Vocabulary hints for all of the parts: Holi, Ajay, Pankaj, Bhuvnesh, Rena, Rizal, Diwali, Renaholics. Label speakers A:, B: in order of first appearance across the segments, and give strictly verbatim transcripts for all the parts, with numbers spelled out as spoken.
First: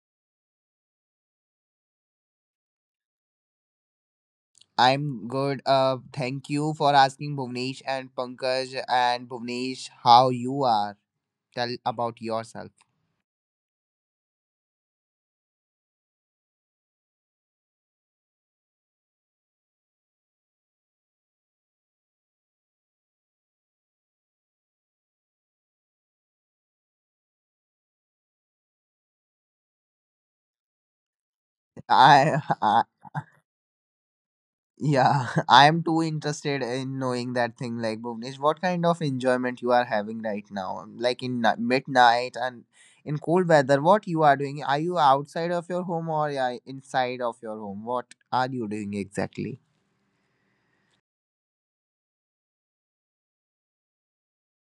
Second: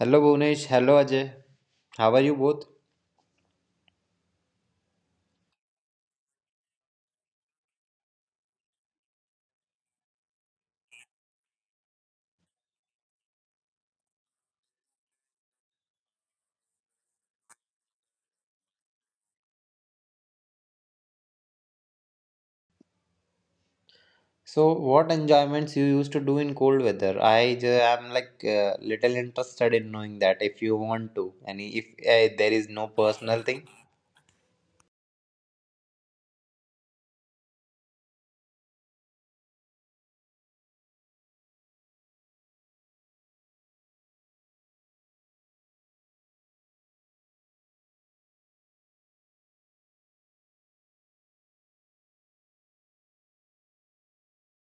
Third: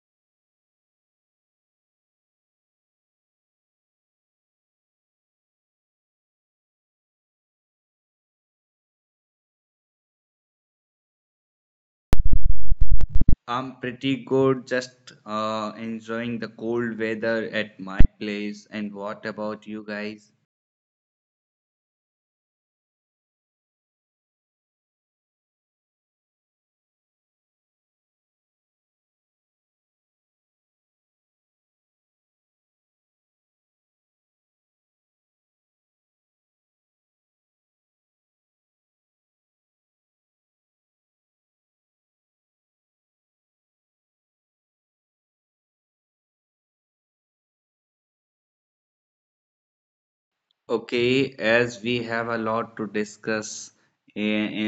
A: Hello Bhuvnesh, hello Ajay. How are you both?
B: I'm good. Uh, thank you for asking Bhuvnesh and Pankaj, and Bhuvnesh, how you are. Tell about yourself.
C: I'm pretty good, just uh, enjoying the cold weather at my place. And what about you guys?
A: So, what enjoyments you used to do in cold weather? I ju- am like uh, little interested in knowing that if you want to, and if uh,
B: I,
A: there is
B: I
A: no personal thing.
B: yeah, I am too interested in knowing that thing. Like Bhuvnesh, what kind of enjoyment you are having right now? Like in ni- midnight and in cold weather, what you are doing? Are you outside of your home or yeah, inside of your home? What are you doing exactly?
C: Okay, as we have a lot to discuss eh,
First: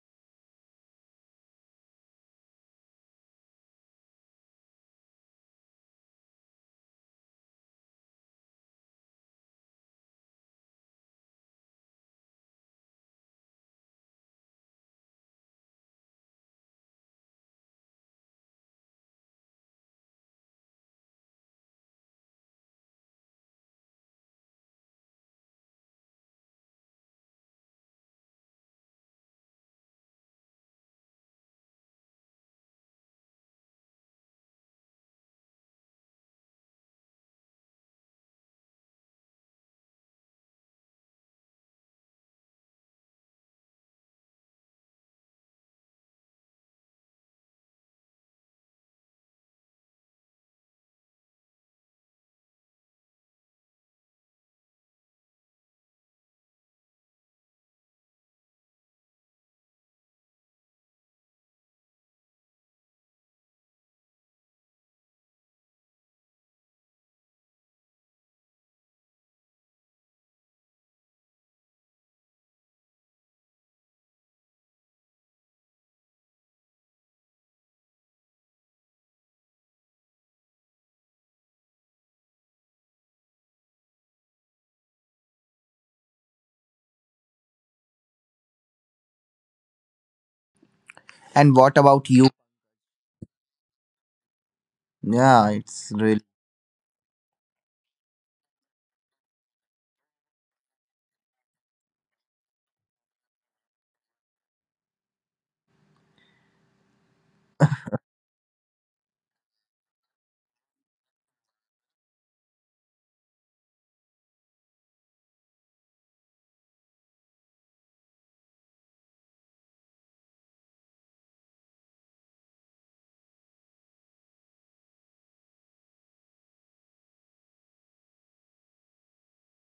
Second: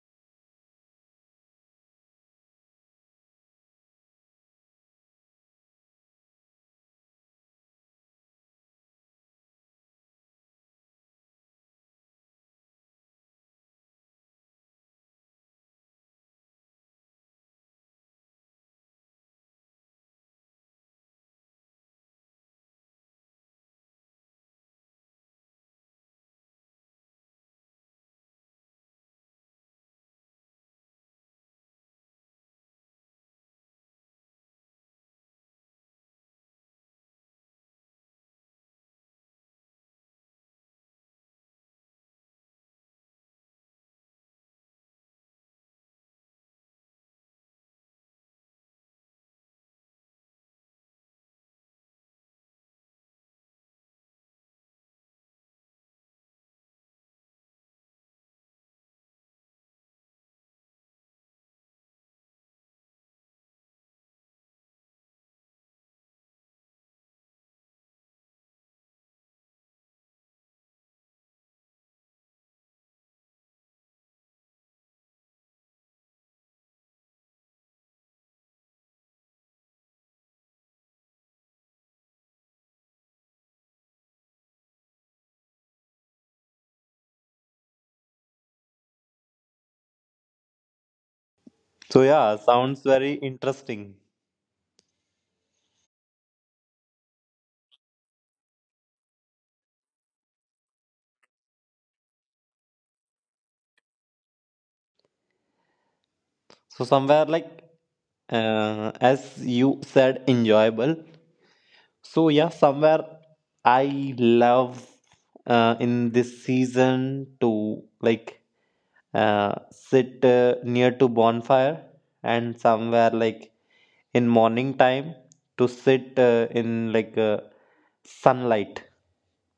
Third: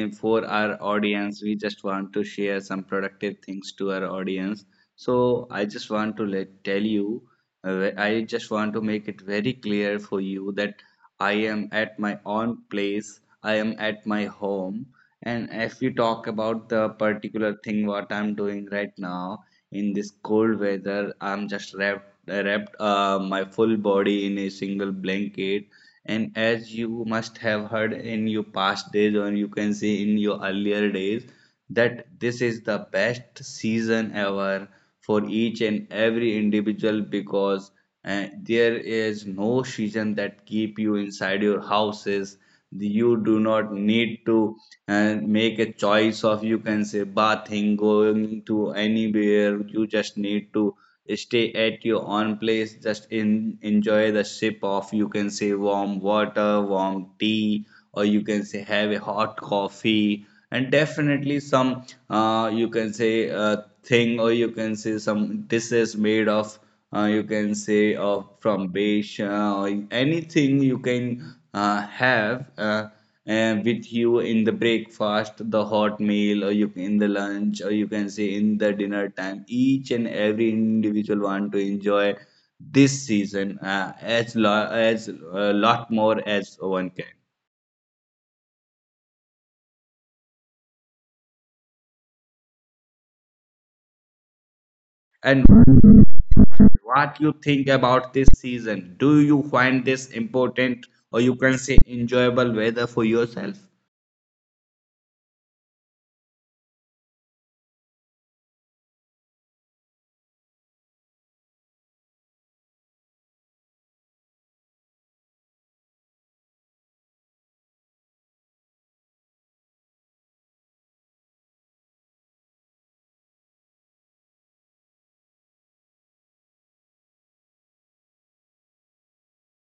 C: eh, for our audience, we just want to share some productive things to our audience. So I just want to let tell you, uh, I just want to make it very clear for you that I am at my own place, I am at my home, and if you talk about the particular thing what I'm doing right now, in this cold weather I'm just wrapped wrapped uh, my full body in a single blanket, and as you must have heard in your past days or you can say in your earlier days, that this is the best season ever for each and every individual because uh, there is no season that keep you inside your houses. You do not need to uh, make a choice of you can say bathing, going to anywhere. You just need to stay at your own place, just in, enjoy the sip of you can say warm water, warm tea, or you can say have a hot coffee. And definitely some uh, you can say uh, thing or you can say some dishes made of uh, you can say or from beige uh, or anything you can uh, have uh, uh, with you in the breakfast, the hot meal, or you in the lunch, or you can say in the dinner time, each and every individual want to enjoy this season uh, as lo- as a lot more as one can.
B: And what
A: So
B: about you?
A: yeah, sounds very interesting.
C: And
B: Yeah, it's really.
C: what you think about this season? Do you find this important or you can say enjoyable weather for yourself?
A: So somewhere like uh, as you said, enjoyable. So yeah, somewhere I love uh, in this season to like uh, sit uh, near to bonfire, and somewhere like in morning time to sit uh, in like uh, sunlight,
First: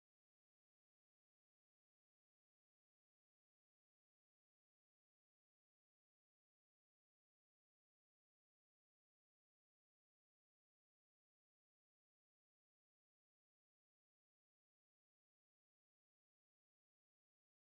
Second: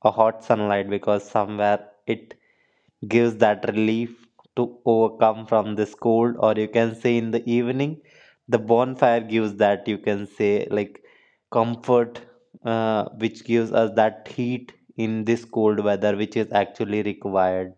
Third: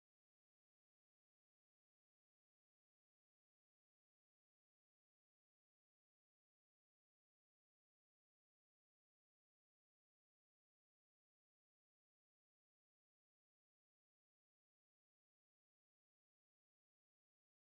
A: a hot sunlight, because somewhere it gives that relief to overcome from this cold, or you can say in the evening the bonfire gives that you can say like comfort, uh, which gives us that heat in this cold weather which is actually required.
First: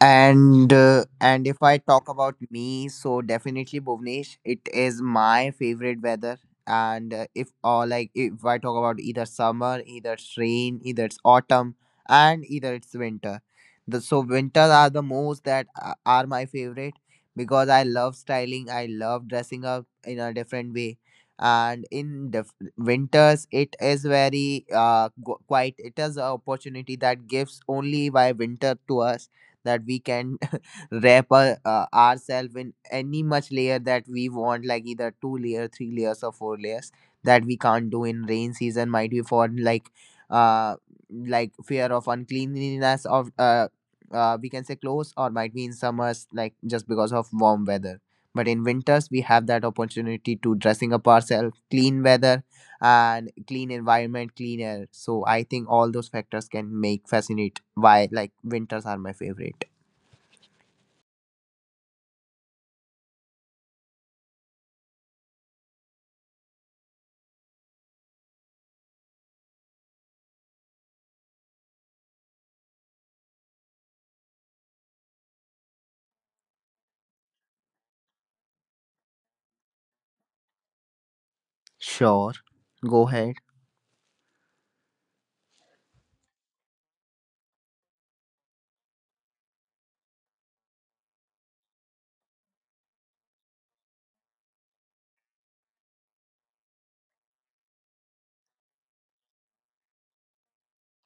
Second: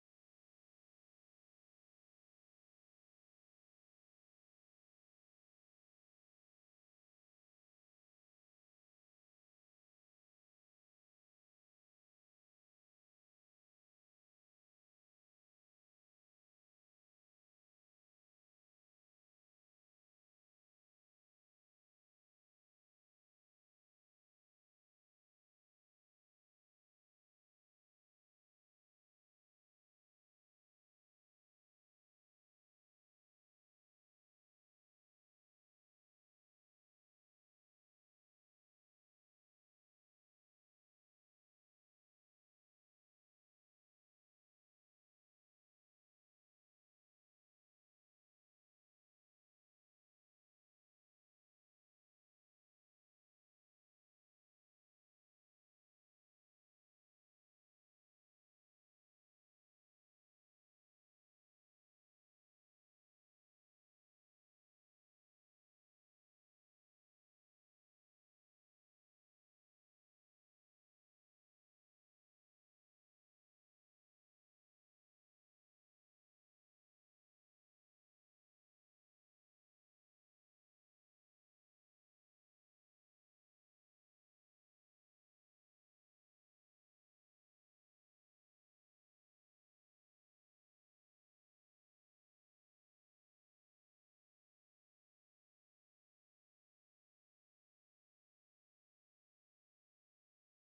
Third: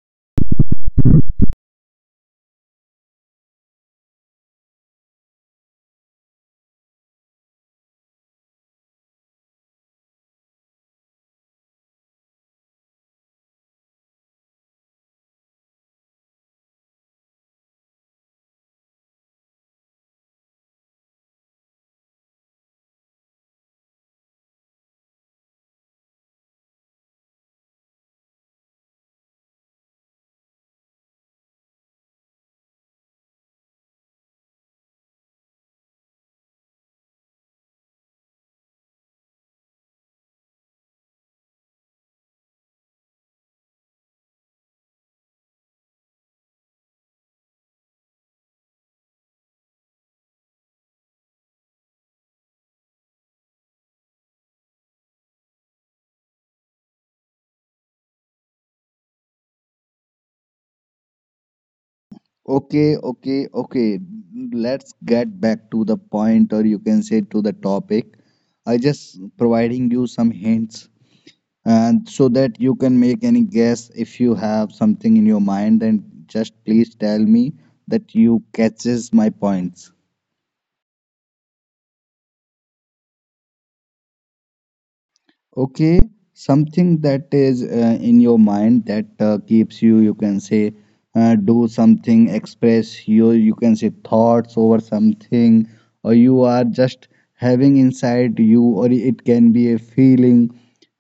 B: And uh, and if I talk about me, so definitely Bhuvnesh, it is my favorite weather. And uh, if or like if I talk about either summer, either it's rain, either it's autumn, and either it's winter. The, so winters are the most that a- are my favorite because I love styling. I love dressing up in a different way. And in the winters, it is very uh qu- quite. It is an opportunity that gives only by winter to us that we can wrap our, uh, ourselves in any much layer that we want, like either two layer, three layers, or four layers that we can't do in rain season, might be for like uh like fear of uncleanliness of uh, uh we can say clothes, or might be in summers like just because of warm weather. But in winters we have that opportunity to dressing up ourselves, clean weather and clean environment, clean air. So I think all those factors can make fascinate why like winters are my favorite.
C: Okay, okay, okay. Let's get back to the point, or you can say to the topic. I just providing you some hints, and so that you can make any guess if you have something in your mind. Then just please tell me that you catches my points.
B: Sure, go ahead.
C: Okay, something that is uh, in your mind that uh, keeps you, you can say, uh, do something, express your, you can say, thoughts over something, or you are just having inside you, or it can be a feeling.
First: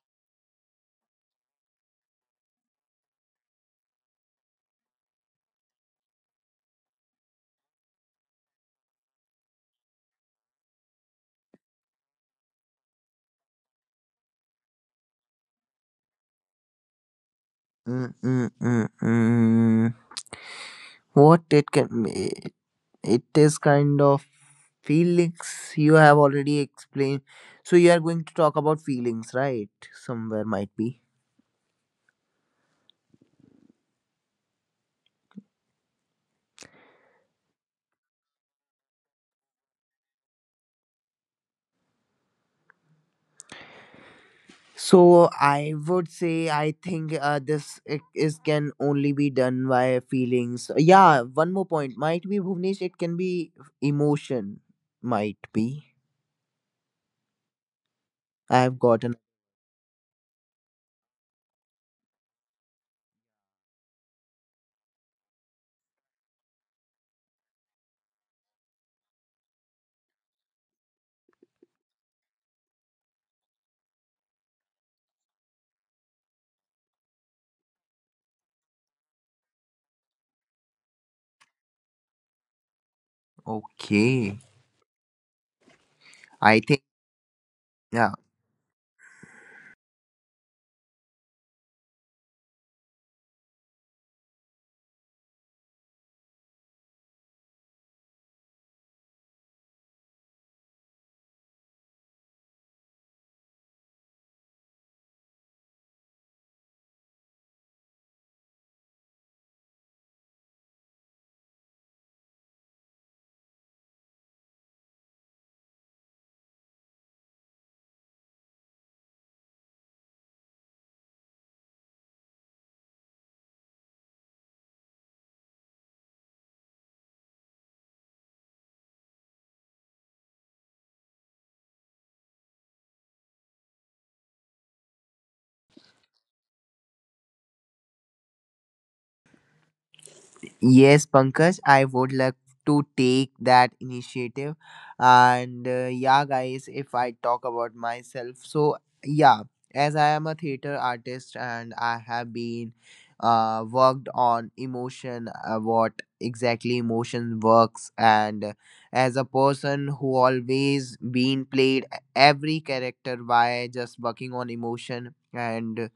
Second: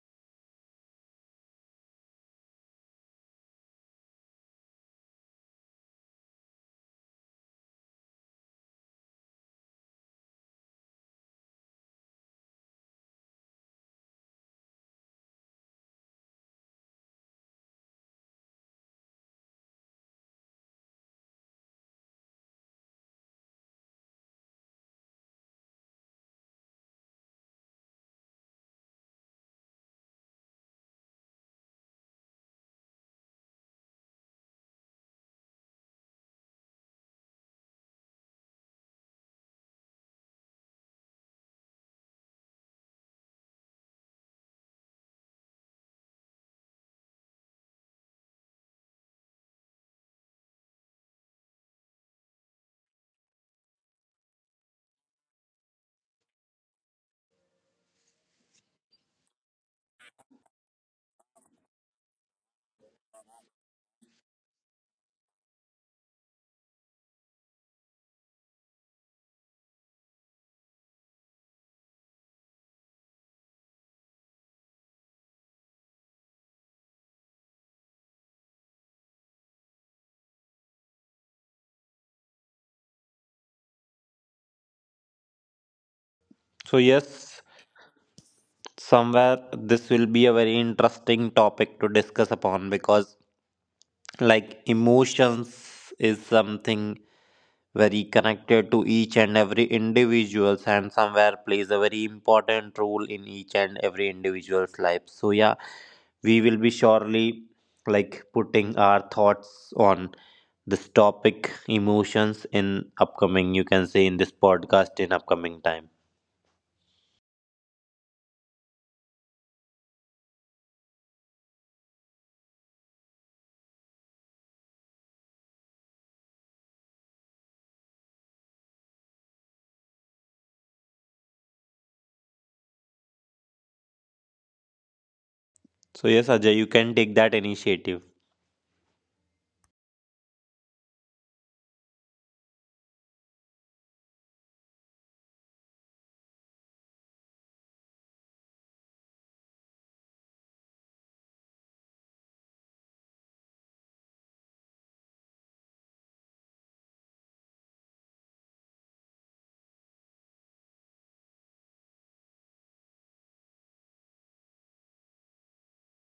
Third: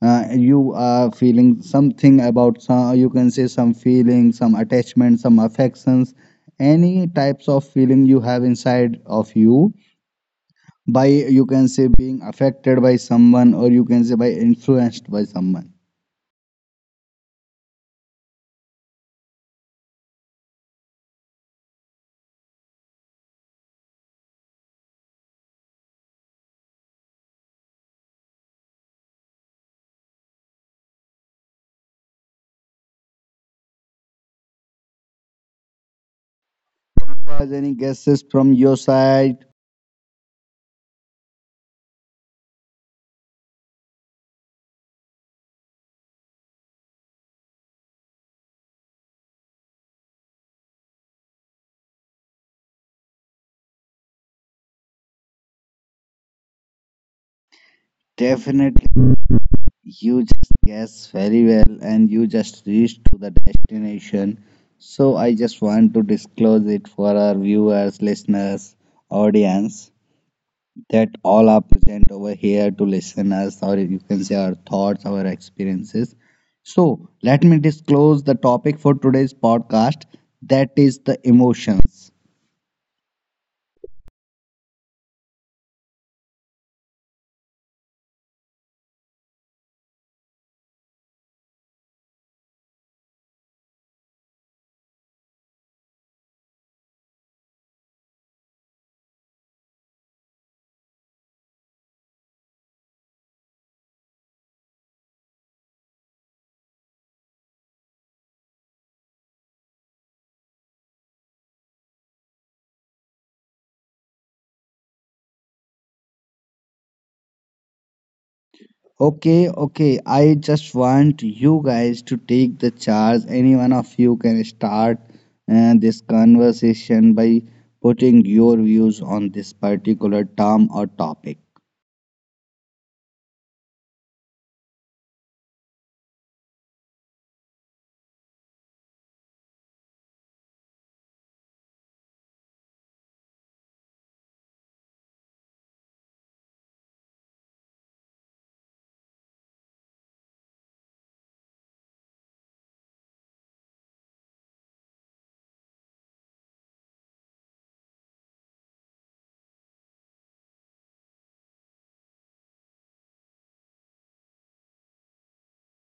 C: Uh, you are feeling something about some, you can say, some feeling, some attachment, some affections, any types of feeling you have inside of you by you can say being affected by someone or you can say by influenced by someone.
B: Mm, mm, mm, mm. What it can be, it is kind of feelings you have already explained. So you are going to talk about feelings, right? Somewhere might be.
C: Was any guesses from your side?
B: So I would say I think uh, this it is can only be done by feelings. Yeah, one more point might be Bhuvnesh. It can be emotion. Might be. I've
C: Definitely,
B: gotten
C: you just guess very well and you just reached to the destination. So I just want to disclose it for our viewers, listeners, audience, that all are present over here to listen us or you can say our thoughts, our experiences. So let me disclose the topic for today's podcast, that is the emotions.
B: okay. I think.
A: So yes, somewhere this will be a very interesting topic to discuss upon because like emotions is something very connected to each and every individuals and somewhere plays a very important role in each and every individual's life. So yeah, we will be surely like putting our thoughts on this topic emotions in upcoming, you can say in this podcast in upcoming time.
C: Okay, okay, I just want you guys to take the charge. Any one of you can start uh, this conversation by putting your views on this particular term or topic.
A: So yes, Ajay, you can take that initiative.
B: Yes, Pankaj, I would like to take that initiative. And uh, yeah, guys, if I talk about myself, so yeah, as I am a theater artist and I have been uh, worked on emotion, uh, what exactly emotion works, and uh, as a person who always been played every character by just working on emotion and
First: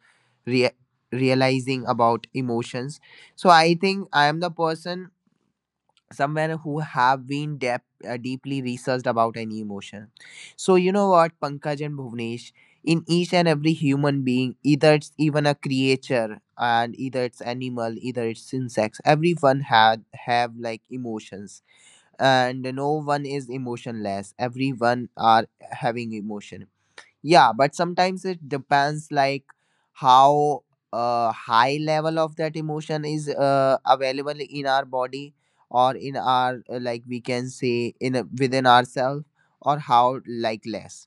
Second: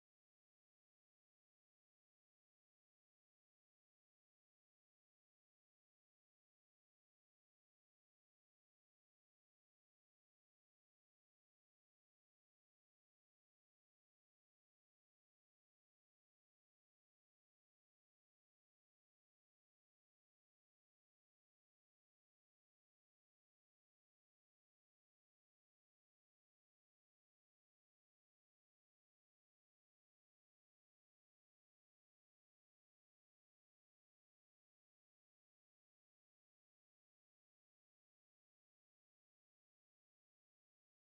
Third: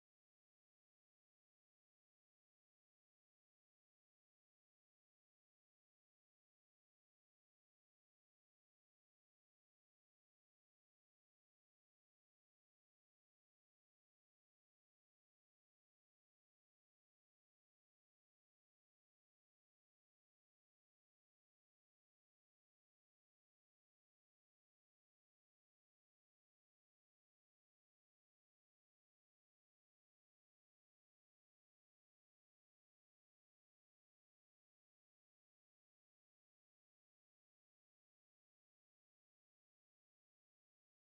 B: rea- realizing about emotions, so I think I am the person somewhere who have been dep uh, deeply researched about any emotion. So you know what, Pankaj and Bhuvnesh, in each and every human being, either it's even a creature, and either it's animal, either it's insects, everyone had have like emotions, and no one is emotionless. Everyone are having emotion, yeah, but sometimes it depends like how uh, high level of that emotion is uh, available in our body or in our uh, like we can say in a, within ourselves, or how like less,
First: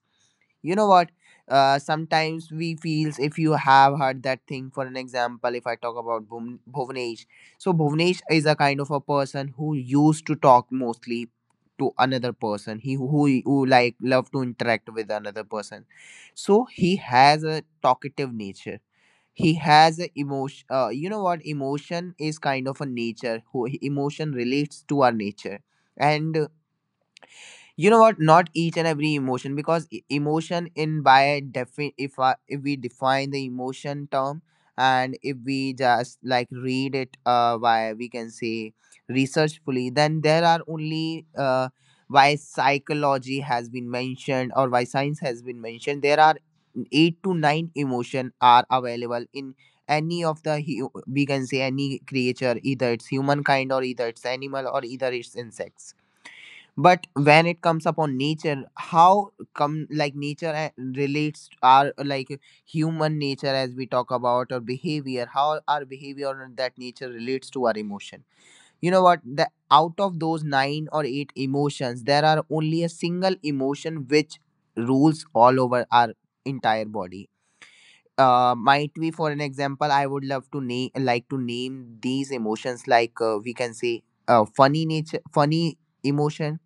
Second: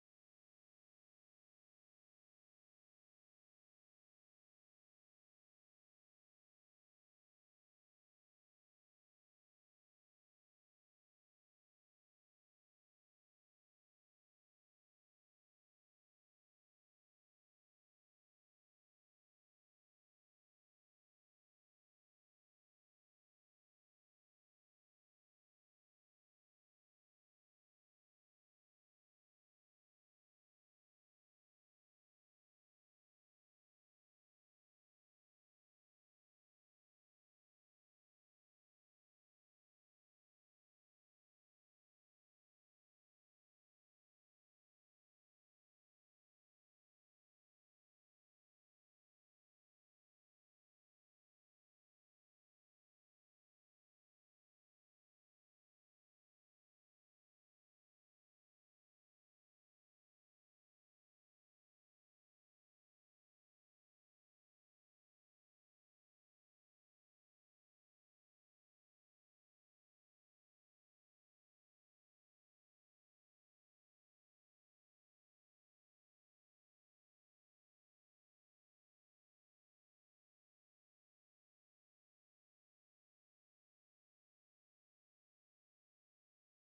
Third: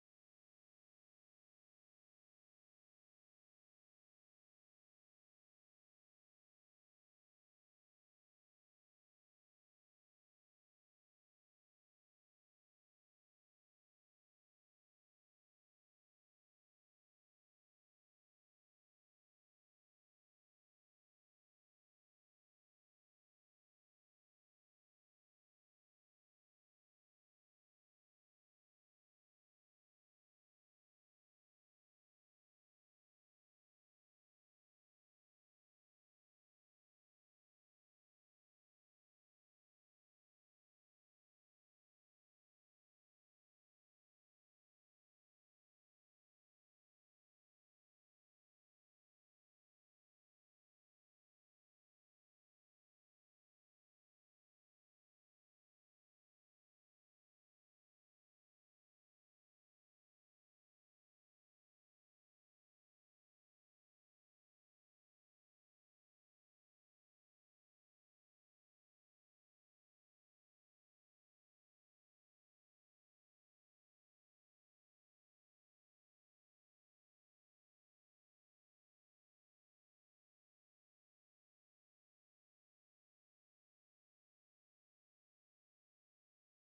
B: you know what, uh, sometimes we feels if you have heard that thing. For an example, if I talk about Bhuvn- bhuvnesh, so bhuvnesh is a kind of a person who used to talk mostly to another person, he who, who like love to interact with another person, so he has a talkative nature. He has a emotion, uh, you know what, emotion is kind of a nature who emotion relates to our nature. And you know what, not each and every emotion, because e- emotion in by defi- if I, if we define the emotion term, and if we just like read it uh by we can say researchfully, then there are only uh why psychology has been mentioned or why science has been mentioned, there are eight to nine emotion are available in any of the hu- we can say any creature, either it's humankind or either it's animal or either it's insects. But when it comes upon nature, how come like nature a- relates to our like human nature as we talk about or behavior, how our behavior and that nature relates to our emotion. You know what, the out of those nine or eight emotions, there are only a single emotion which rules all over our entire body. Uh, might be for an example, I would love to name like to name these emotions like uh, we can say uh, funny nature, funny emotion,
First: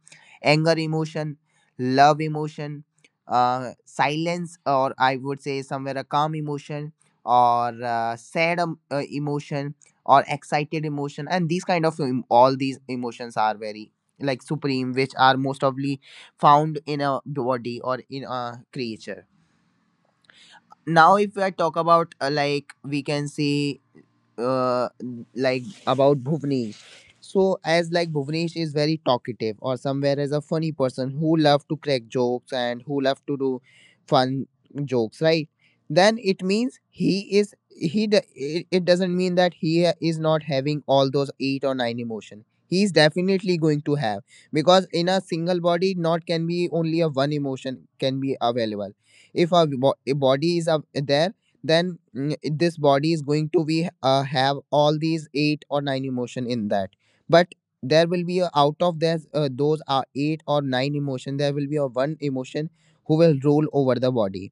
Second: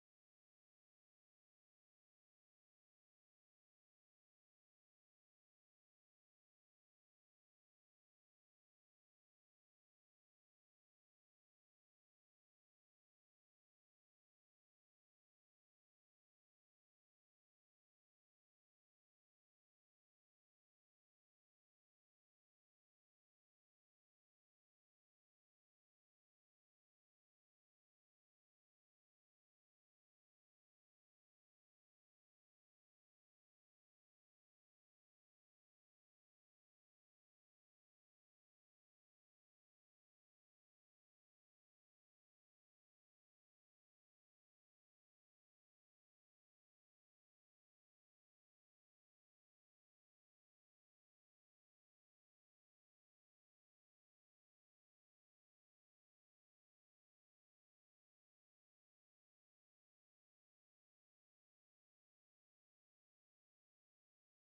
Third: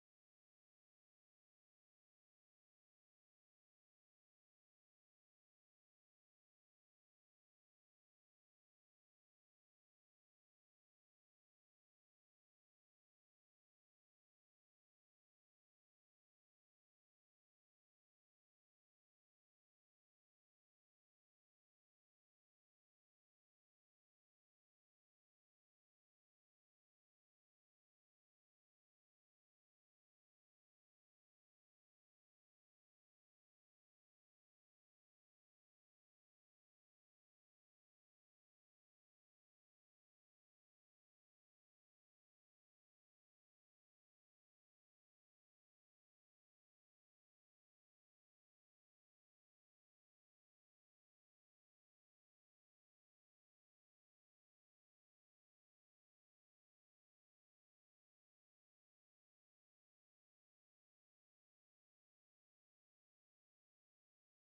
B: anger emotion, love emotion, uh, silence, or I would say somewhere a calm emotion, or uh, sad um, uh, emotion, or excited emotion. And these kind of em- all these emotions are very like supreme, which are most probably found in a body or in a creature. Now if I talk about uh, like we can see uh, like about Bhuvnesh. So as like Bhuvnesh is very talkative, or somewhere as a funny person who love to crack jokes and who love to do fun jokes, right? Then it means he is he. d- it, it doesn't mean that he ha- is not having all those eight or nine emotion. He is definitely going to have, because in a single body, not can be only a one emotion can be available. If our bo- body is up uh, there, then mm, this body is going to be uh, have all these eight or nine emotion in that. But there will be a, out of this uh, those are eight or nine emotion, there will be a one emotion who will rule over the body.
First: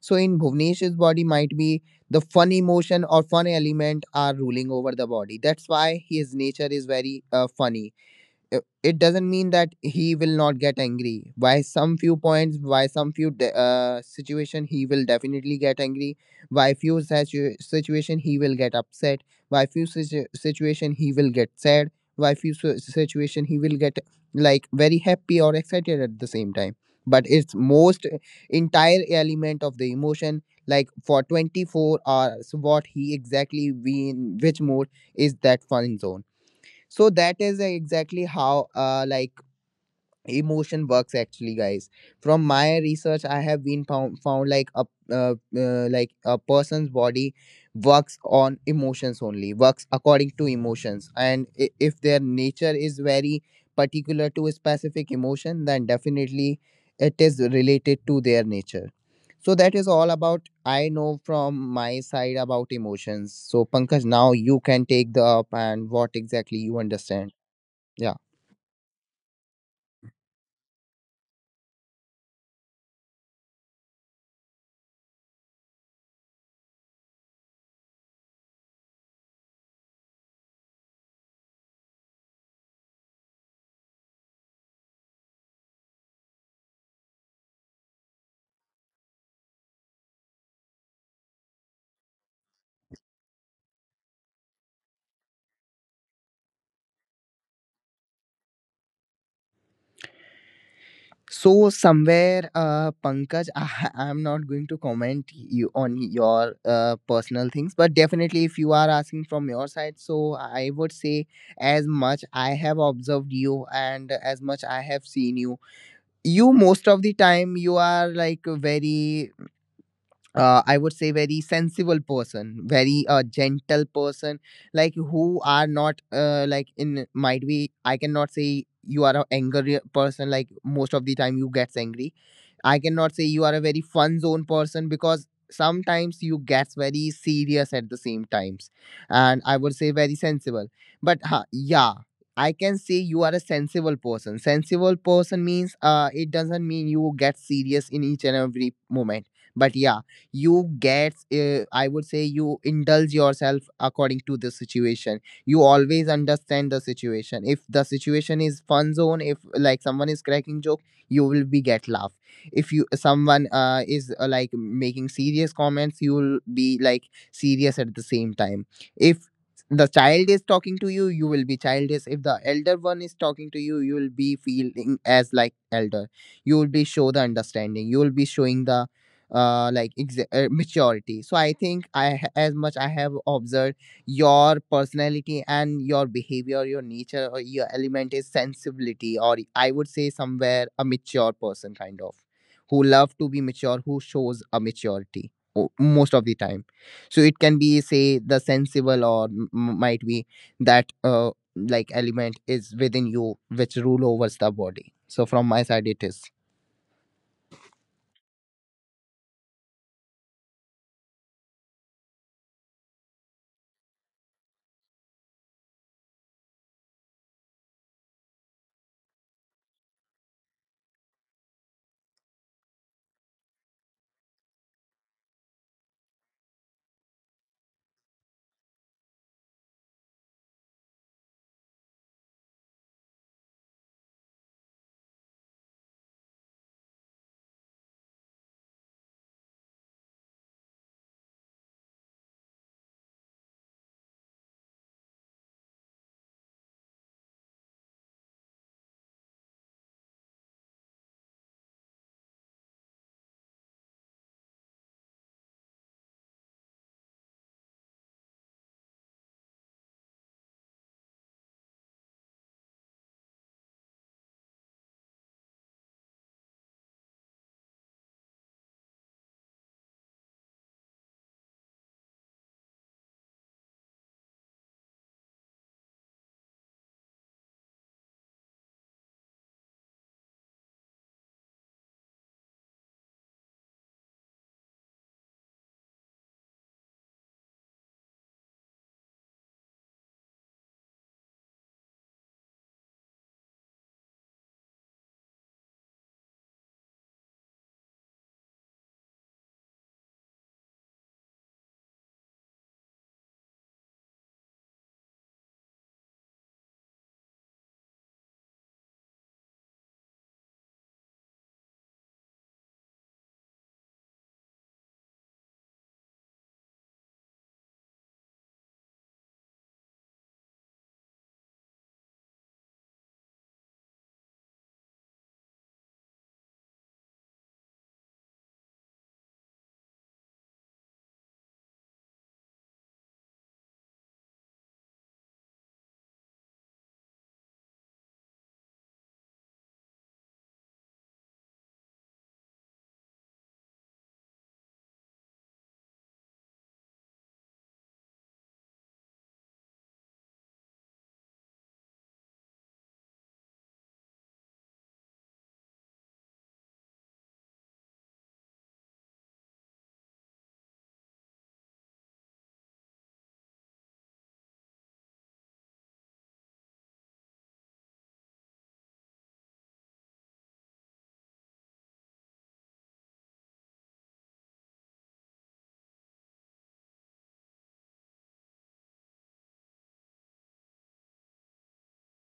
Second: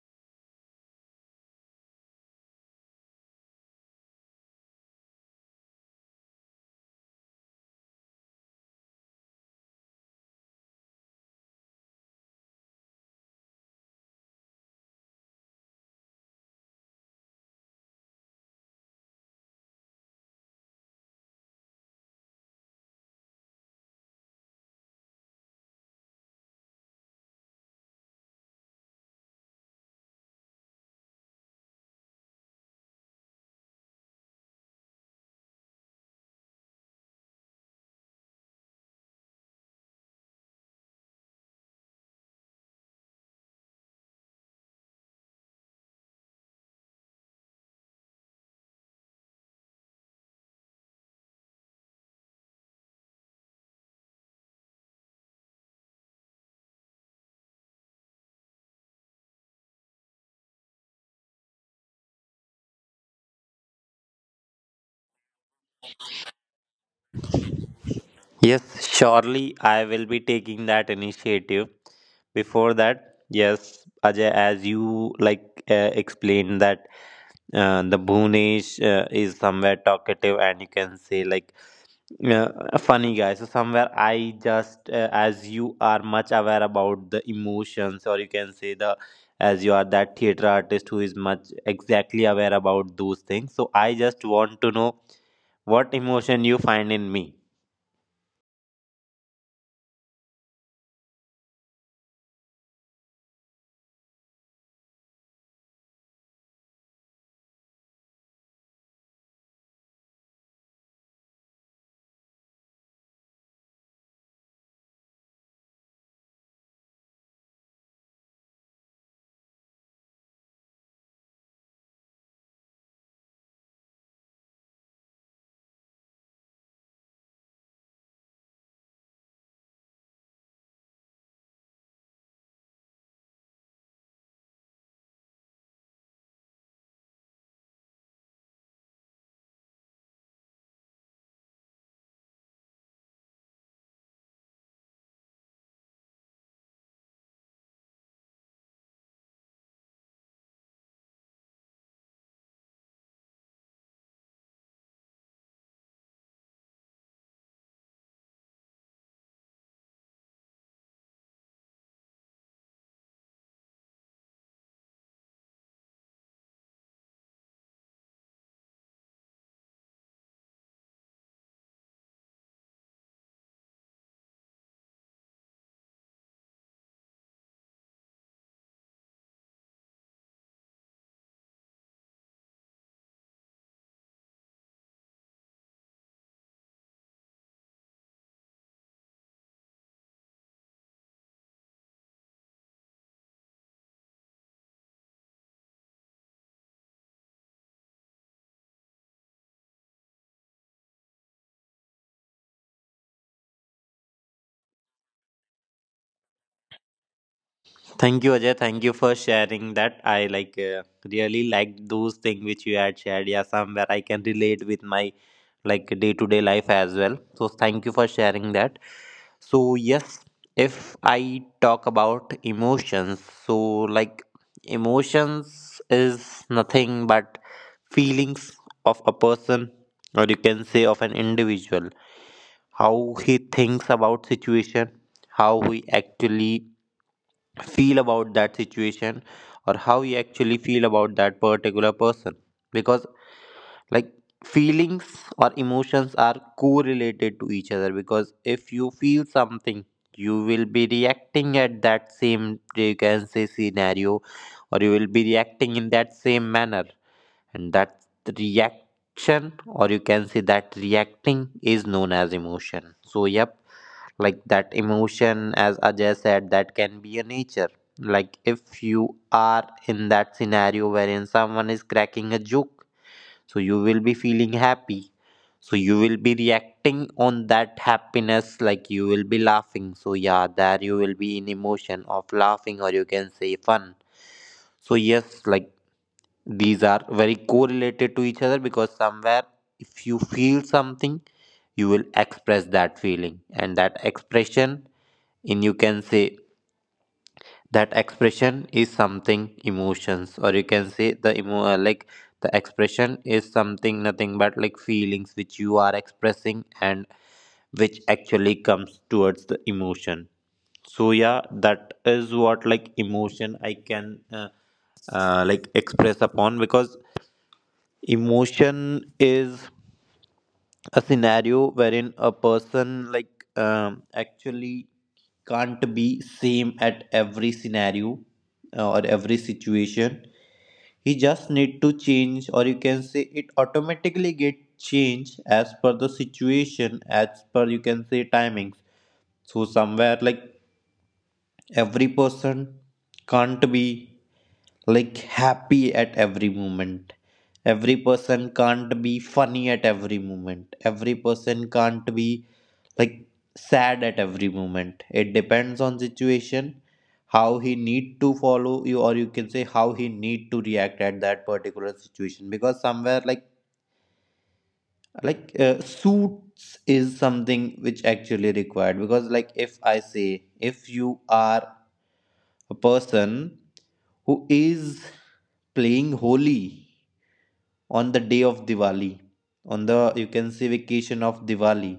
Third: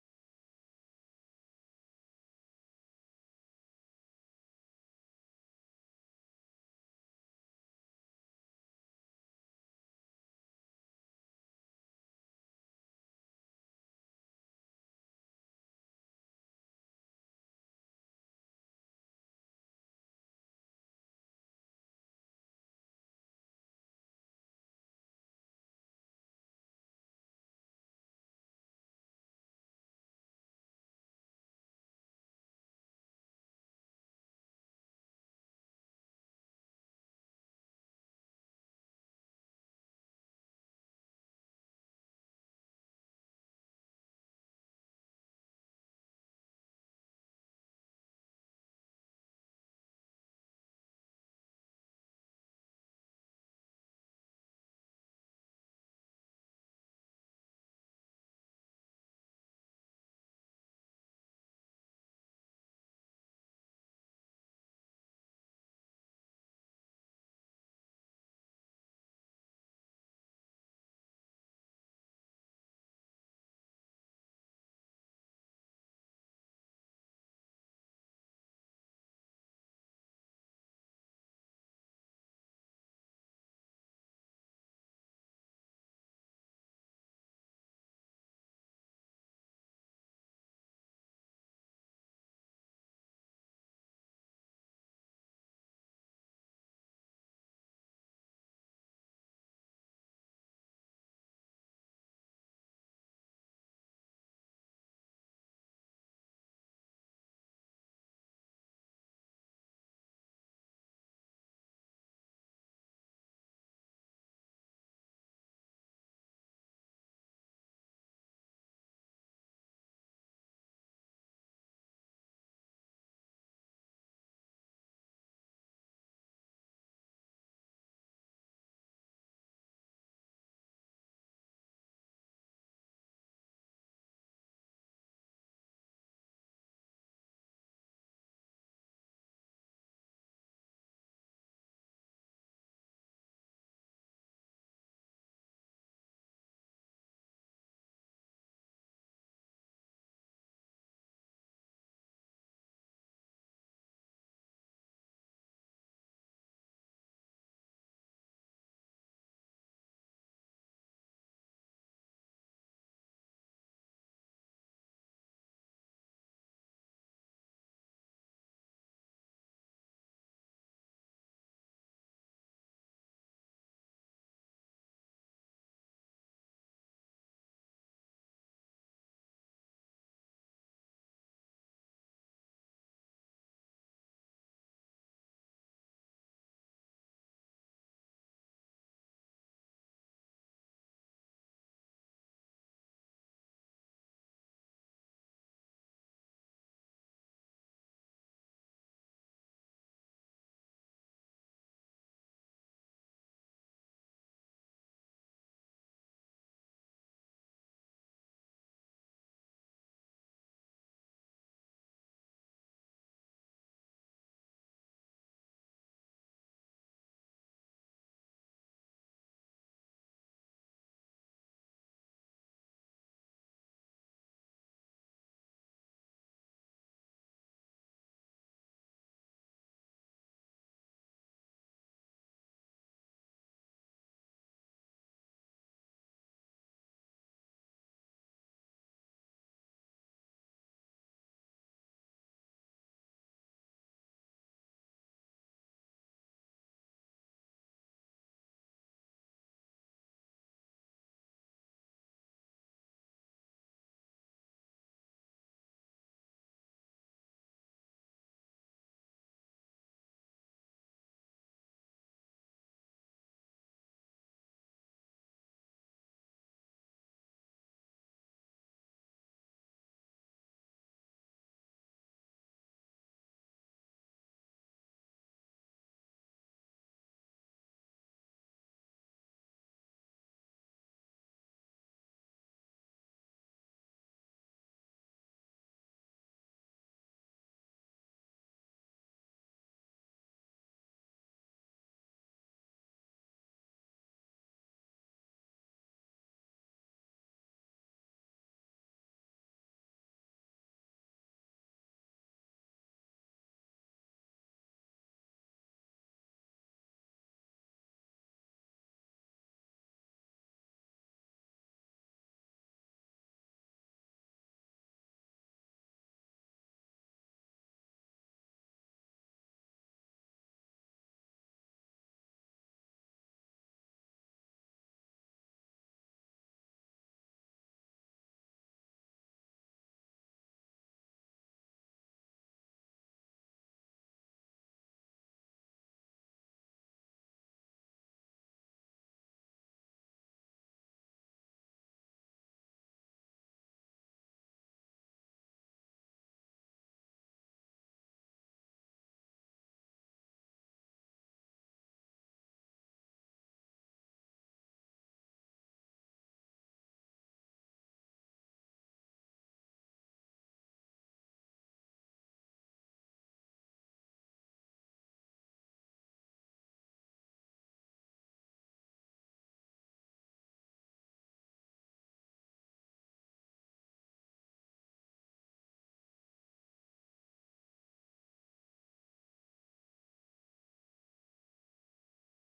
B: So in bhuvnesh's body, might be the fun emotion or fun element are ruling over the body, that's why his nature is very uh, funny. Uh, it doesn't mean that he will not get angry. By some few points, by some few de- uh, situation, he will definitely get angry. By few situ- situation, he will get upset. By few situ- situation, he will get sad. By few si- situation, he will get like very happy or excited at the same time. But it's most entire element of the emotion, like for twenty-four hours what he exactly be in which mode, is that fun zone. So that is uh, exactly how uh like emotion works actually, guys. From my research I have been found found like a uh, uh, like a person's body works on emotions only, works according to emotions. And i- if their nature is very particular to a specific emotion, then definitely it is related to their nature. So that is all about I know from my side about emotions. So Pankaj, now you can take the up and what exactly you understand. Yeah.
A: Yes, surely I will be taking that initiative. Before that, yes, Ajay, as you like uh, explained that uh, the Bhunesh uh, is somewhere talkative and you can say like uh, a funny guy. So somewhere I just uh, as you are much aware about the emotions, or you can say the, as you are that theater artist who is much exactly aware about those things. So I just want to know what emotion you find in me.
B: So somewhere, uh, Pankaj, I, I'm not going to comment you on your uh, personal things, but definitely, if you are asking from your side, so I would say, as much I have observed you and as much I have seen you, you most of the time you are like very uh, I would say very sensible person, very uh, gentle person, like who are not uh, like in might be I cannot say you are a angry person like most of the time you gets angry. I cannot say you are a very fun zone person because sometimes you gets very serious at the same times, and I would say very sensible. But huh, yeah. I can say you are a sensible person. Sensible person means uh, it doesn't mean you get serious in each and every moment, but yeah, you get uh, I would say you indulge yourself according to the situation. You always understand the situation. If the situation is fun zone, if like someone is cracking joke, you will be get laugh. If you someone uh, is uh, like making serious comments, you will be like serious at the same time. If the child is talking to you, you will be childish. If the elder one is talking to you, you will be feeling as like elder. You will be show the understanding, you will be showing the uh, like exa- uh, maturity. So I think i ha- as much I have observed your personality and your behavior, your nature or your element is sensibility, or I would say somewhere a mature person kind of, who love to be mature, who shows a maturity o- most of the time. So it can be say the sensible or m- m- might be that uh, like element is within you which rule overs the body. So from my side it is.
A: Thank you, Ajay. Thank you for sharing that. I like uh, really liked those things which you had shared. Yeah, somewhere I can relate with my like day to day life as well. So thank you for sharing that. So yes, if I talk about emotions, so like emotions is nothing but feelings of a person, or you can say of an individual, how he thinks about situation, how he actually feel about that situation, or how you actually feel about that particular person, because like feelings or emotions are correlated to each other, because if you feel something, you will be reacting at that same, you can say, scenario, or you will be reacting in that same manner, and that reaction, or you can say that reacting is known as emotion. So yep, like that emotion, as Ajay said, that can be a nature. Like if you are in that scenario wherein someone is cracking a joke, so you will be feeling happy, so you will be reacting on that happiness, like you will be laughing, so yeah, there you will be in emotion of laughing, or you can say fun. So yes, like these are very correlated to each other because somewhere if you feel something, you will express that feeling, and that expression, and you can say that expression is something emotions, or you can say the emo uh, like the expression is something nothing but like feelings which you are expressing and which actually comes towards the emotion. So yeah, that is what like emotion I can uh, uh, like express upon, because emotion is a scenario wherein a person like um, actually can't be same at every scenario, uh, or every situation. He just need to change, or you can say it automatically get changed as per the situation, as per you can say timings. So somewhere like every person can't be like happy at every moment, every person can't be funny at every moment, every person can't be like sad at every moment. It depends on situation how he need to follow you, or you can say how he need to react at that particular situation. Because somewhere like like uh, suits is something which actually required, because like if I say, if you are a person who is playing Holi on the day of Diwali, on the you can say vacation of Diwali.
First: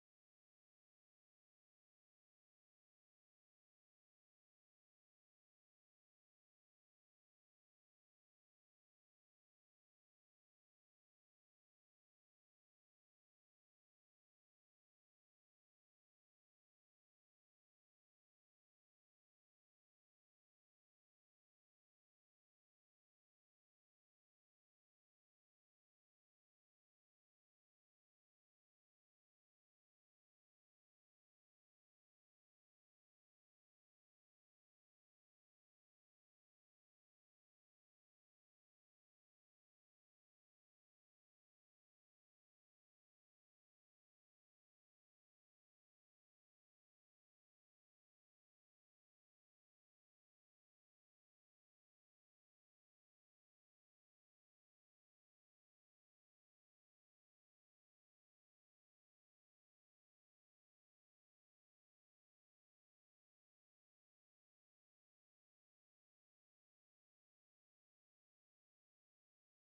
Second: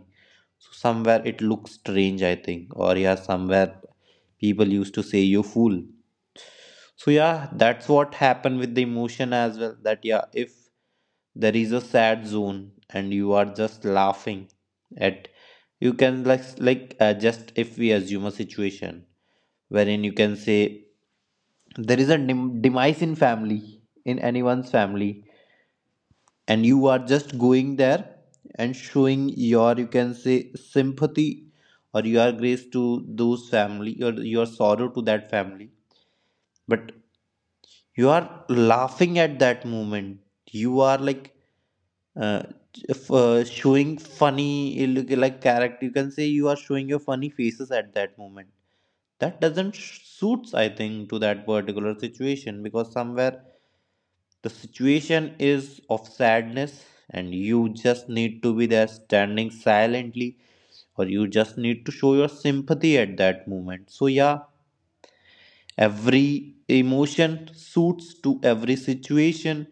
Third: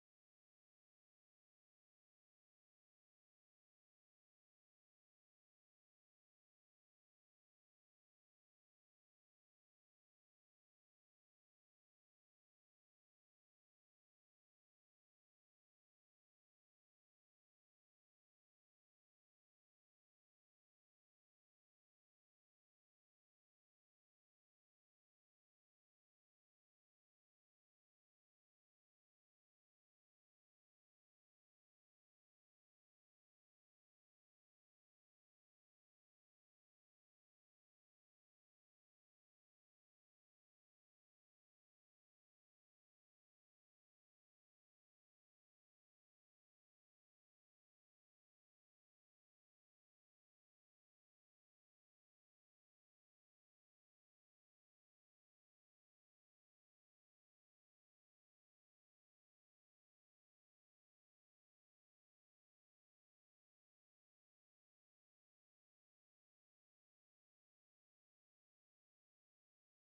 A: So somewhere it looks strange, I think, or yeah, somewhere people used to say you fool. So yeah, that's what happened with the emotion as well. That yeah, if there is a sad zone and you are just laughing at, you can like like uh, just if we assume a situation wherein you can say there is a dem- demise in family, in anyone's family, and you are just going there and showing your you can say sympathy, or your grace to those family, or your sorrow to that family, but you are laughing at that moment, you are like uh, f- uh, showing funny uh, look- like character, you can say you are showing your funny faces at that moment. That doesn't sh- suits, I think, to that particular situation, because somewhere the situation is of sadness, and you just need to be there standing silently, or you just need to show your sympathy at that moment. So, yeah, every emotion suits to every situation,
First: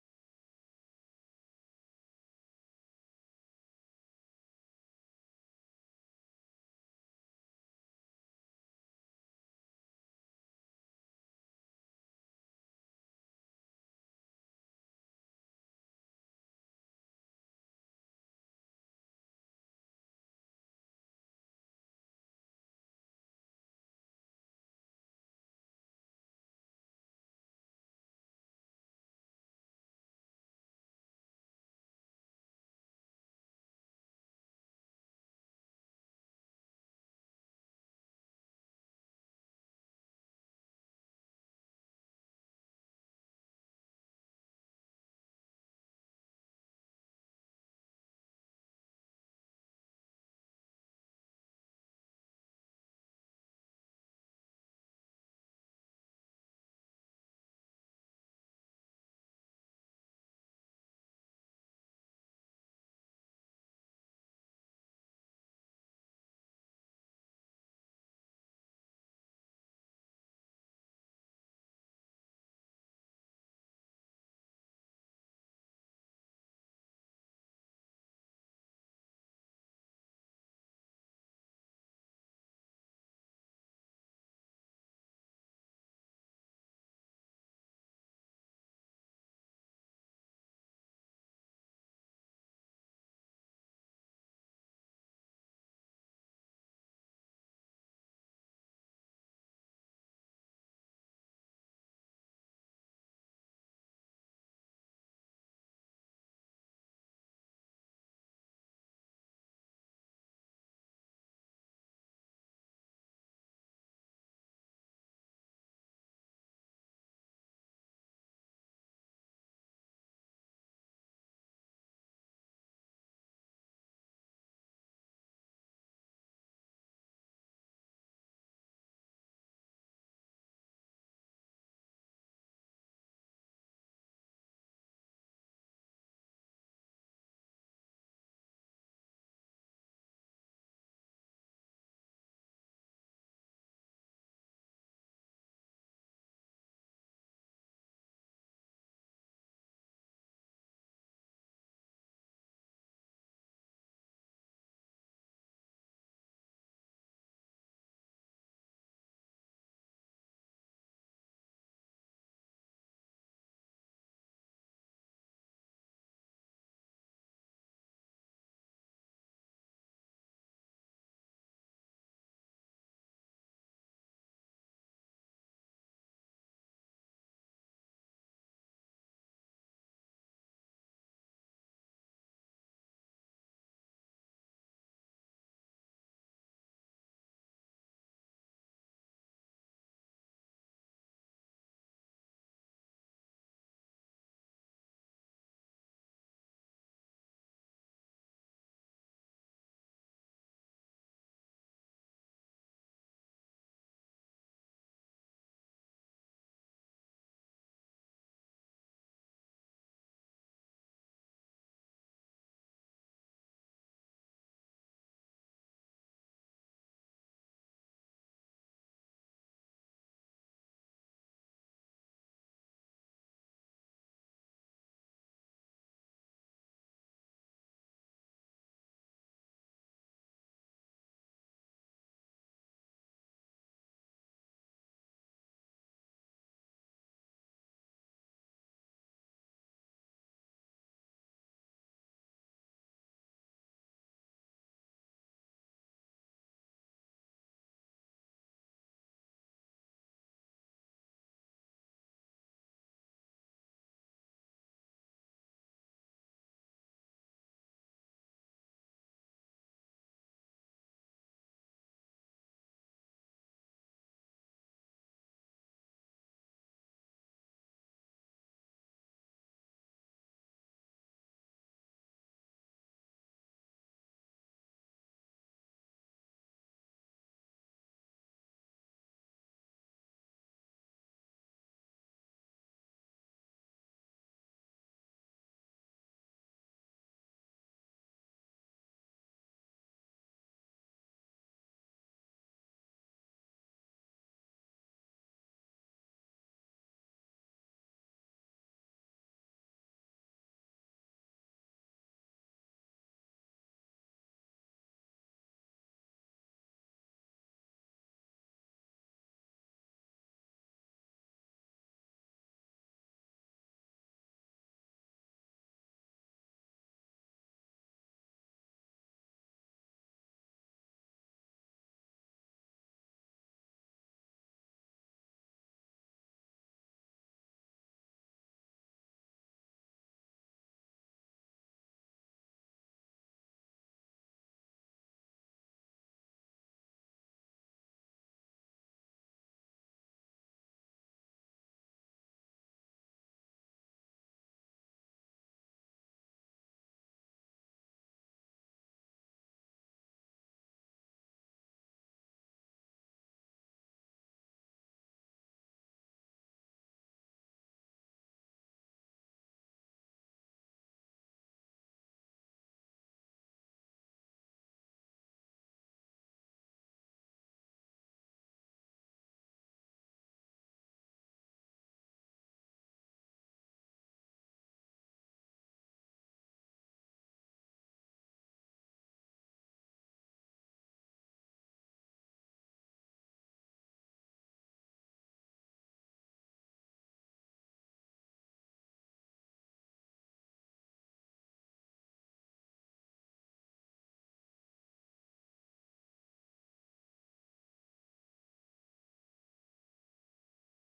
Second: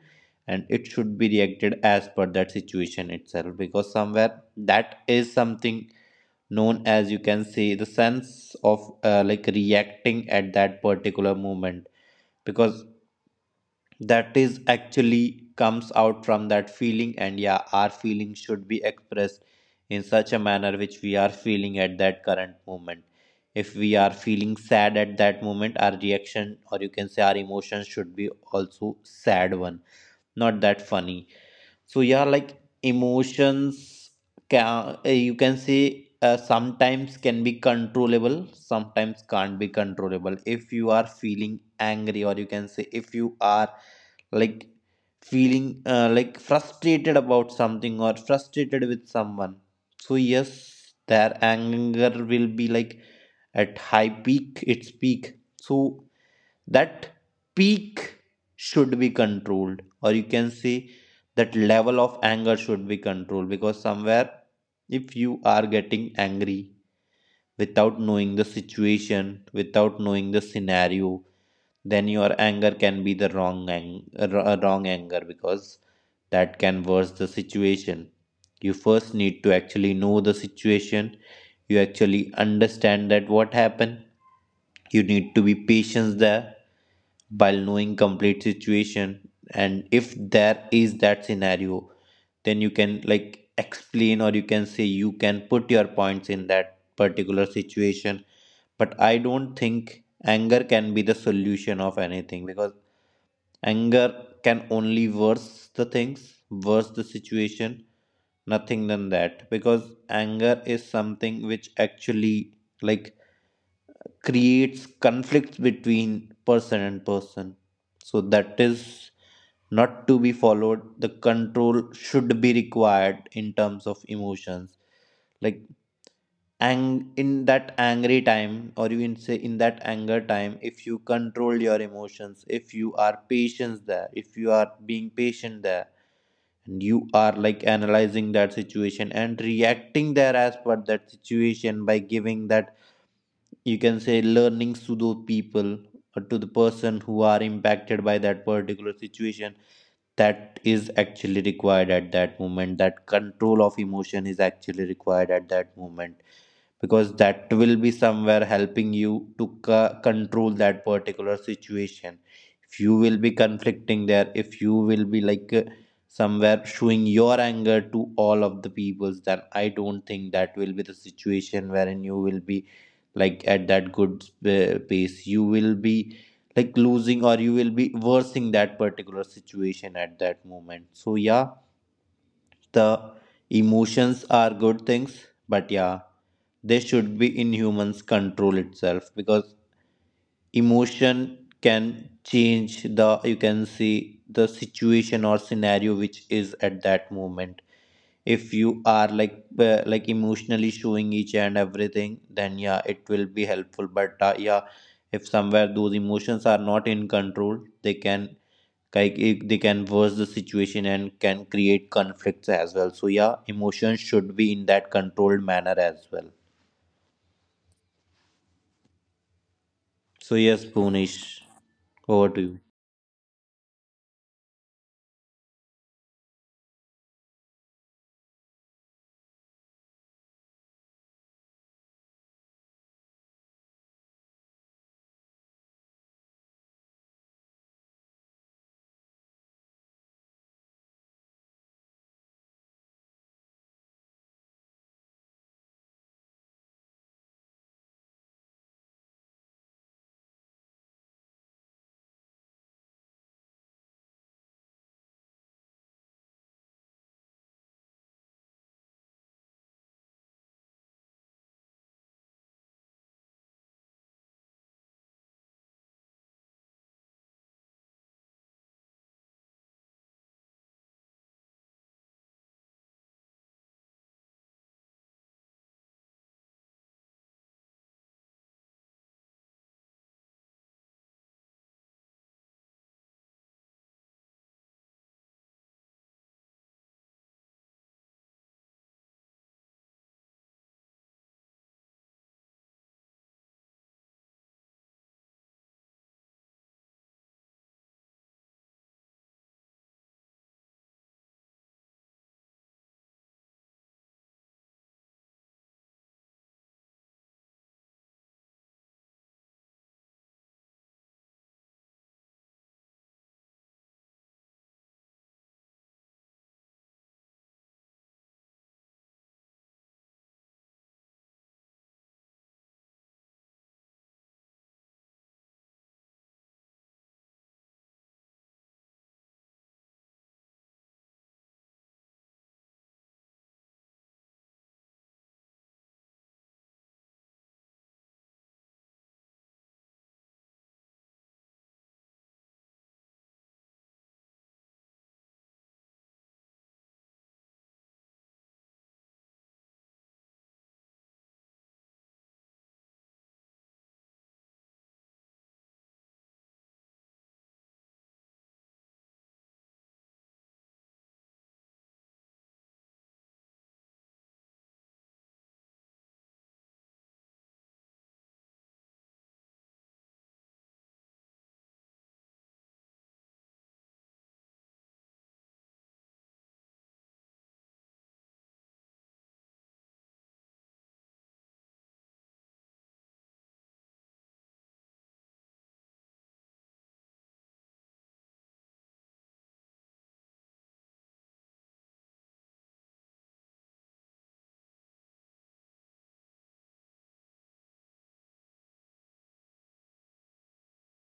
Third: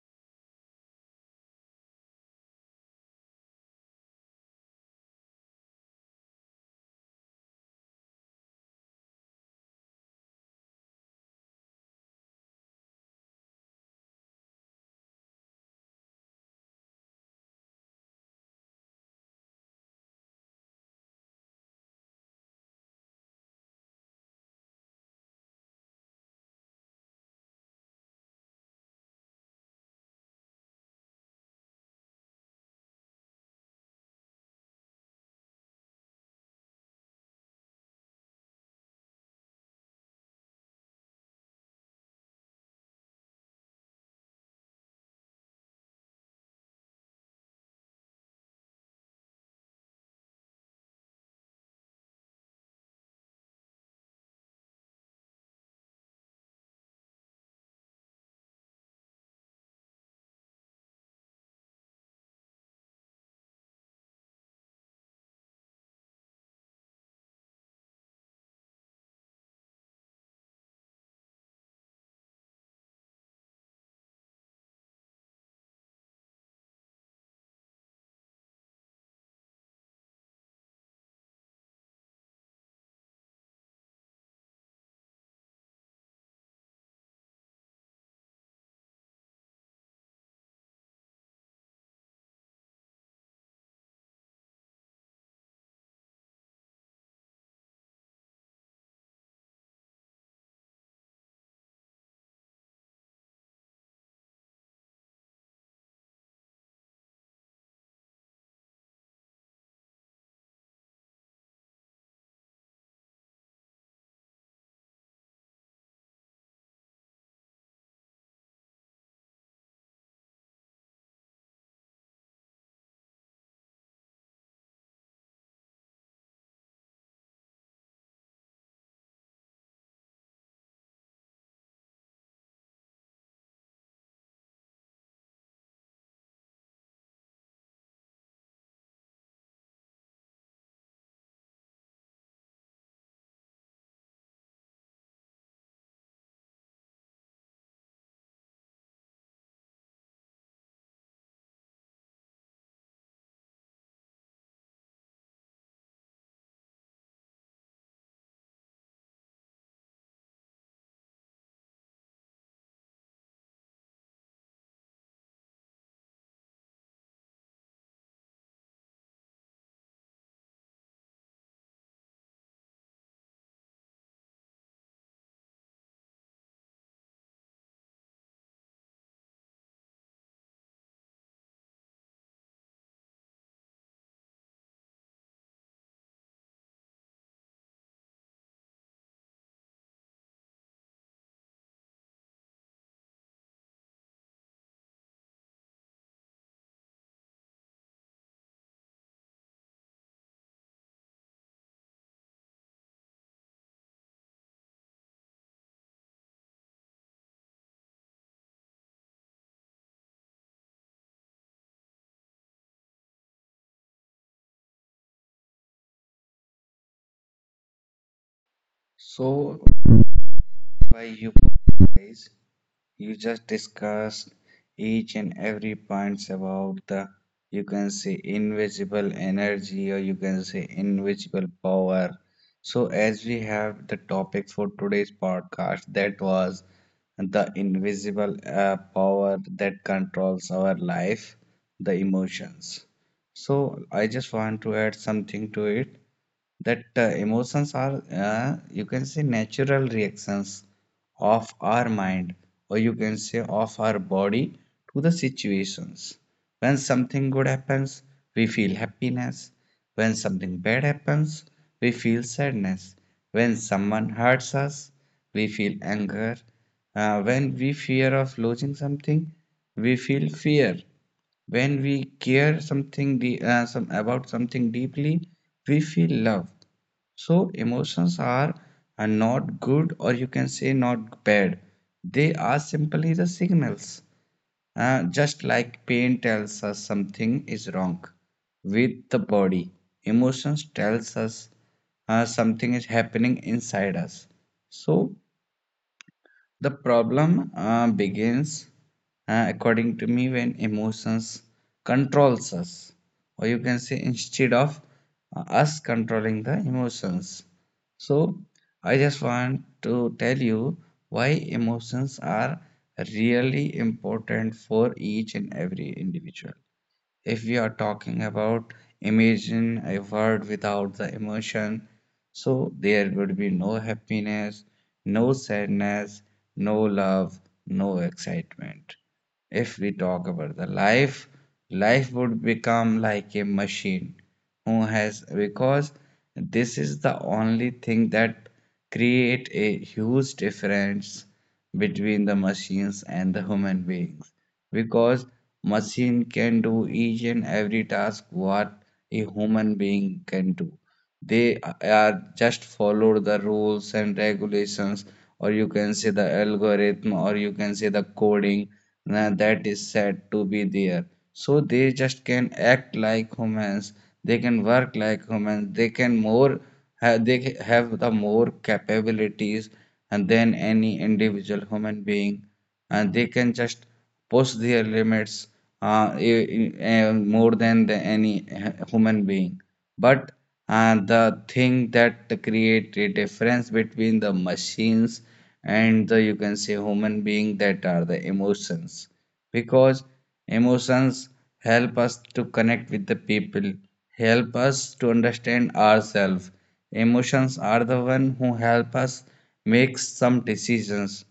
A: and it should be reacted as per that situation itself, because somewhere that is something known as you can say the sense of uh, like reacting at that particular moment, because that is actually comes out from that feeling. And yeah, our feeling should be expressed in such a manner which we are feeling at that current moment. If we are feeling sad at that moment, our reaction, or you can say our emotions should be also sad one, not that funny. So yeah, like emotions can eh, you can say uh, sometimes can be controllable, sometimes can't be controllable. If you are feeling angry, or you can say if you are like feeling uh, like frustrated about something or frustrated with someone, so yes, their anger will be like at high peak, its peak. So that peak should be controlled, or you can say that level of anger should be controlled. Because somewhere if you are getting angry without knowing the situation, without knowing the scenario, then your anger can be the wrong ang- uh, wr- uh, wrong anger, because that can worse the situation. You first need to actually know the situation, you actually understand that what happened, you need to be patient there while knowing complete situation. And if there is that scenario, then you can like explain, or you can say you can put your points in that particular situation. But I don't think anger can be the solution of anything, because anger can only worse the things, worse the situation, nothing than that. Because anger is something which actually like creates conflicts between person and person. So that is not to be followed. The control should be required in terms of emotions. Like ang in that angry time, or you can say in that anger time, if you control your emotions, if you are patient there, if you are being patient there and you are like analyzing that situation and reacting there as per that situation by giving that you can say learnings to those people, or to the person who are impacted by that particular situation, that is actually required at that moment. That control of emotion is actually required at that moment, because that will be somewhere helping you to co- control that particular situation. If you will be conflicting there, if you will be like uh, somewhere showing your anger to all of the peoples, then I don't think that will be the situation wherein you will be like at that good uh, pace. You will be like losing, or you will be worsening that particular situation at that moment. So yeah, the emotions are good things, but yeah, they should be in humans control itself, because emotion can change the you can see the situation or scenario which is at that moment. If you are like uh, like emotionally showing each and everything, then yeah it will be helpful. But uh, yeah, if somewhere those emotions are not in control, they can like it, they can worse the situation and can create conflicts as well. So yeah, emotions should be in that controlled manner as well.
C: So
A: So yes,
C: why you
A: Punish,
C: guys,
A: over to you.
C: you just discussed each and every points about the you can say invisible energy or you can say invisible power. So as we have the topic for today's podcast, that was the invisible uh, power that controls our life, the emotions. So I just want to add something to it, that uh, emotions are uh, you can say natural reactions of our mind or you can say of our body to the situations. When something good happens, we feel happiness. When something bad happens, we feel sadness. When someone hurts us, we feel anger. Uh, when we fear of losing something, we feel fear. When we care something de- uh, some about something deeply, we feel love. So emotions are, are not good or you can say not bad. They are simply the signals. Uh, just like pain tells us something is wrong with the body, emotions tells us uh, something is happening inside us. So the problem uh, begins, uh, according to me, when emotions controls us, or you can say instead of uh, us controlling the emotions. So I just want to tell you why emotions are really important for each and every individual. If we are talking about, imagine a world without the emotion. So there would be no happiness, no sadness, no love, no excitement. If we talk about the life, life would become like a machine who has, because this is the only thing that create a huge difference between the machines and the human beings. Because machine can do each and every task what a human being can do. They are just follow the rules and regulations, or you can say the algorithm, or you can say the coding uh, that is said to be there. So they just can act like humans. They can work like humans. They can more. ha- They ca- have the more capabilities and than any individual human being, and they can just push their limits uh, i- i- uh, more than the, any h- human being. But uh, the thing that create a difference between the machines and the you can say human being, that are the emotions. Because emotions help us to connect with the people, help us to understand ourselves. Emotions are the one who help us make some decisions.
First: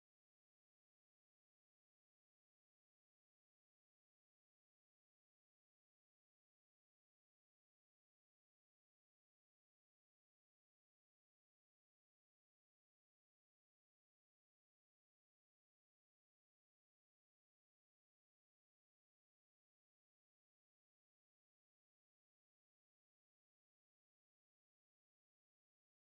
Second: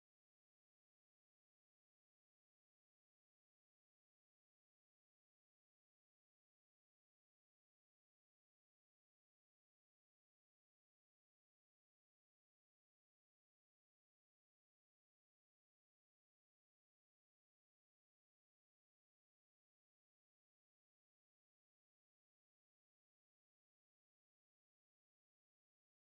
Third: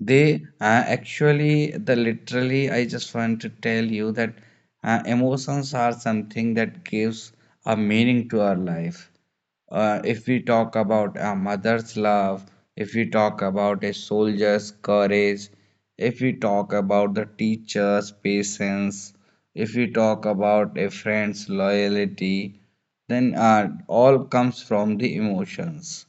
C: They uh, actually, the literally, I just want to tell you that uh, emotions are something that gives a meaning to our life. Uh, if we talk about a mother's love, if we talk about a soldier's courage, if we talk about the teacher's patience, if we talk about a friend's loyalty, then uh, all comes from the emotions.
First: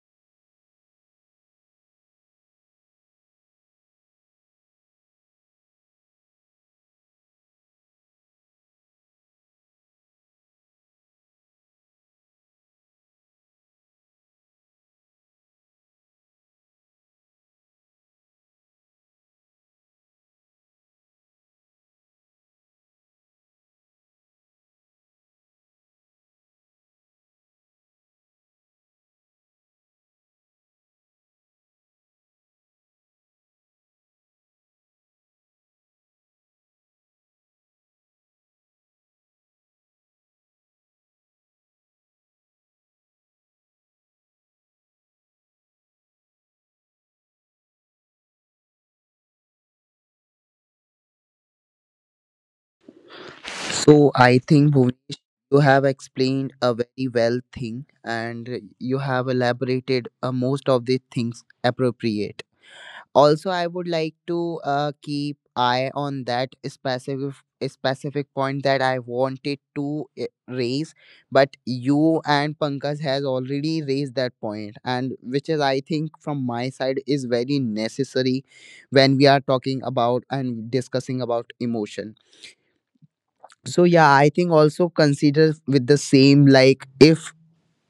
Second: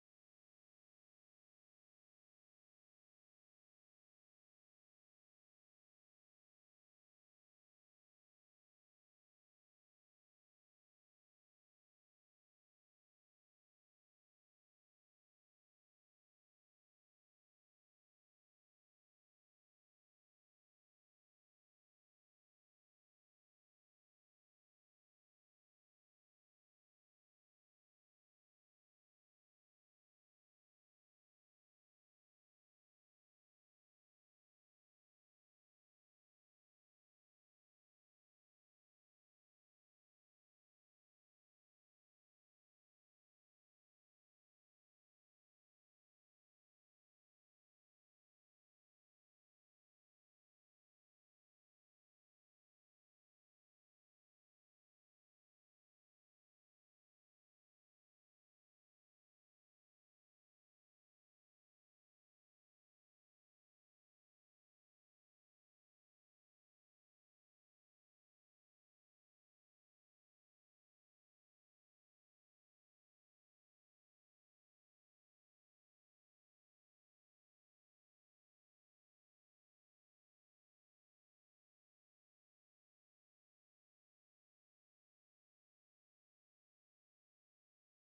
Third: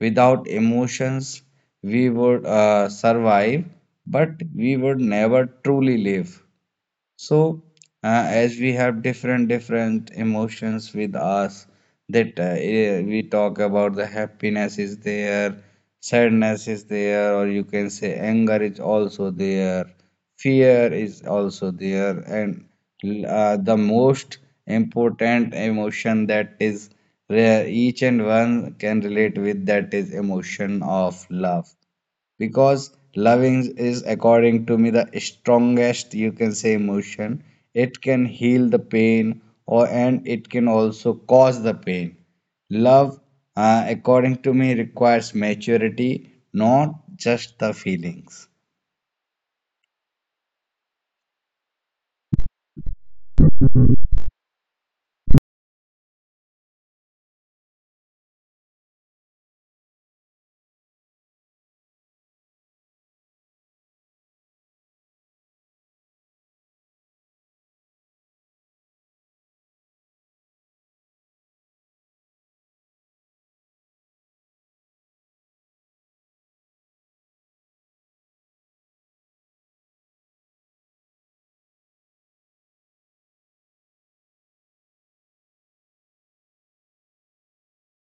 C: Without emotions, we would uh, survive, but we would never truly live. So, uh, as we have different different emotions with us, that uh, eh, we talk about the happiness is there, sadness is there, or you can say anger is also there, fear is also there, and l- uh, the most important emotion that is rare, each and one can relate with, that is emotion of love. Because loving is according to me the strongest you can say emotion. It can heal the pain, or and it can also cause the pain. Love uh, according to me requires maturity, not just the feelings.
B: So I think Bhuvnesh, you have explained a very well thing, and you have elaborated uh, most of the things appropriate. Also, I would like to uh, keep eye on that specific specific point that I wanted to uh, raise, but you and Pankaj has already raised that point, and which is I think from my side is very necessary when we are talking about and discussing about emotion. So yeah, I think also consider with the same like if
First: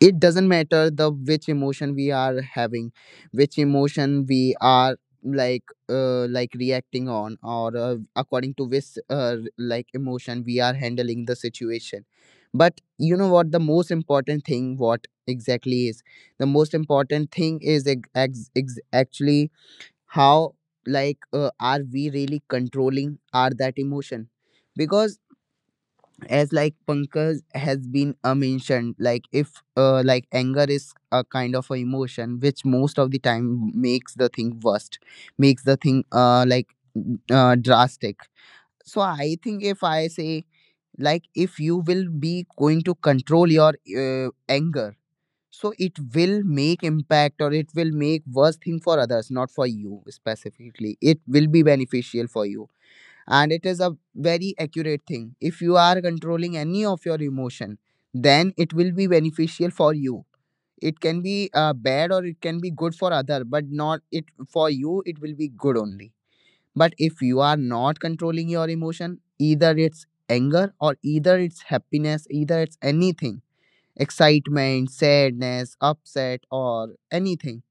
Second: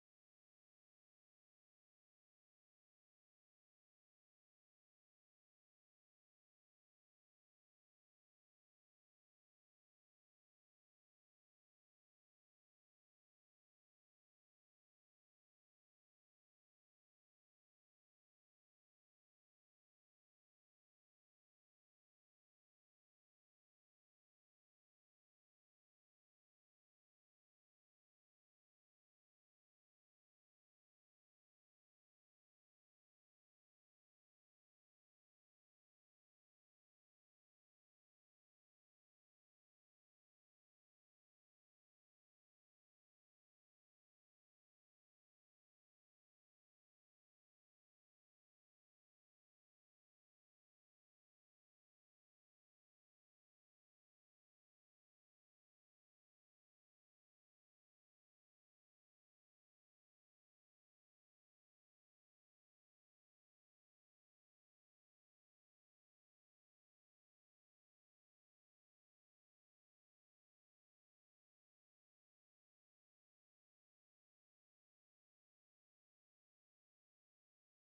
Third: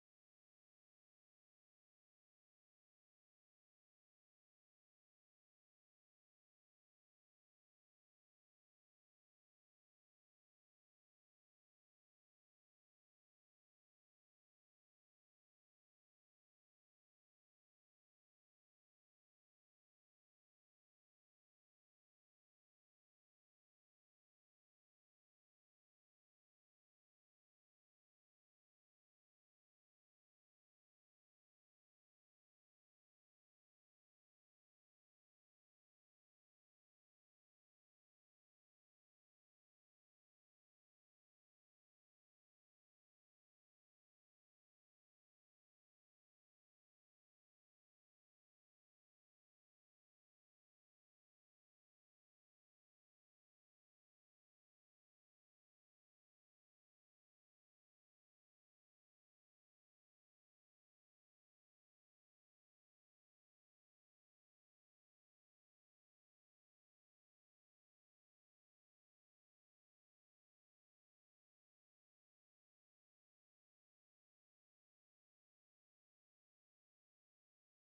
B: it doesn't matter the which emotion we are having, which emotion we are like uh like reacting on, or uh, according to which uh like emotion we are handling the situation. But you know what, the most important thing what exactly is, the most important thing is ex- ex- ex- actually how like uh, are we really controlling are that emotion. Because as like Pankaj has been uh, mentioned, like if uh, like anger is a kind of a emotion which most of the time makes the thing worst, makes the thing uh like uh, drastic. So I think if I say like if you will be going to control your uh, anger, so it will make impact or it will make worse thing for others, not for you specifically. It will be beneficial for you, and it is a very accurate thing. If you are controlling any of your emotion, then it will be beneficial for you. It can be uh, bad or it can be good for other, but not it for you, it will be good only. But if you are not controlling your emotion, either it's anger or either it's happiness, either it's anything, excitement, sadness, upset, or anything,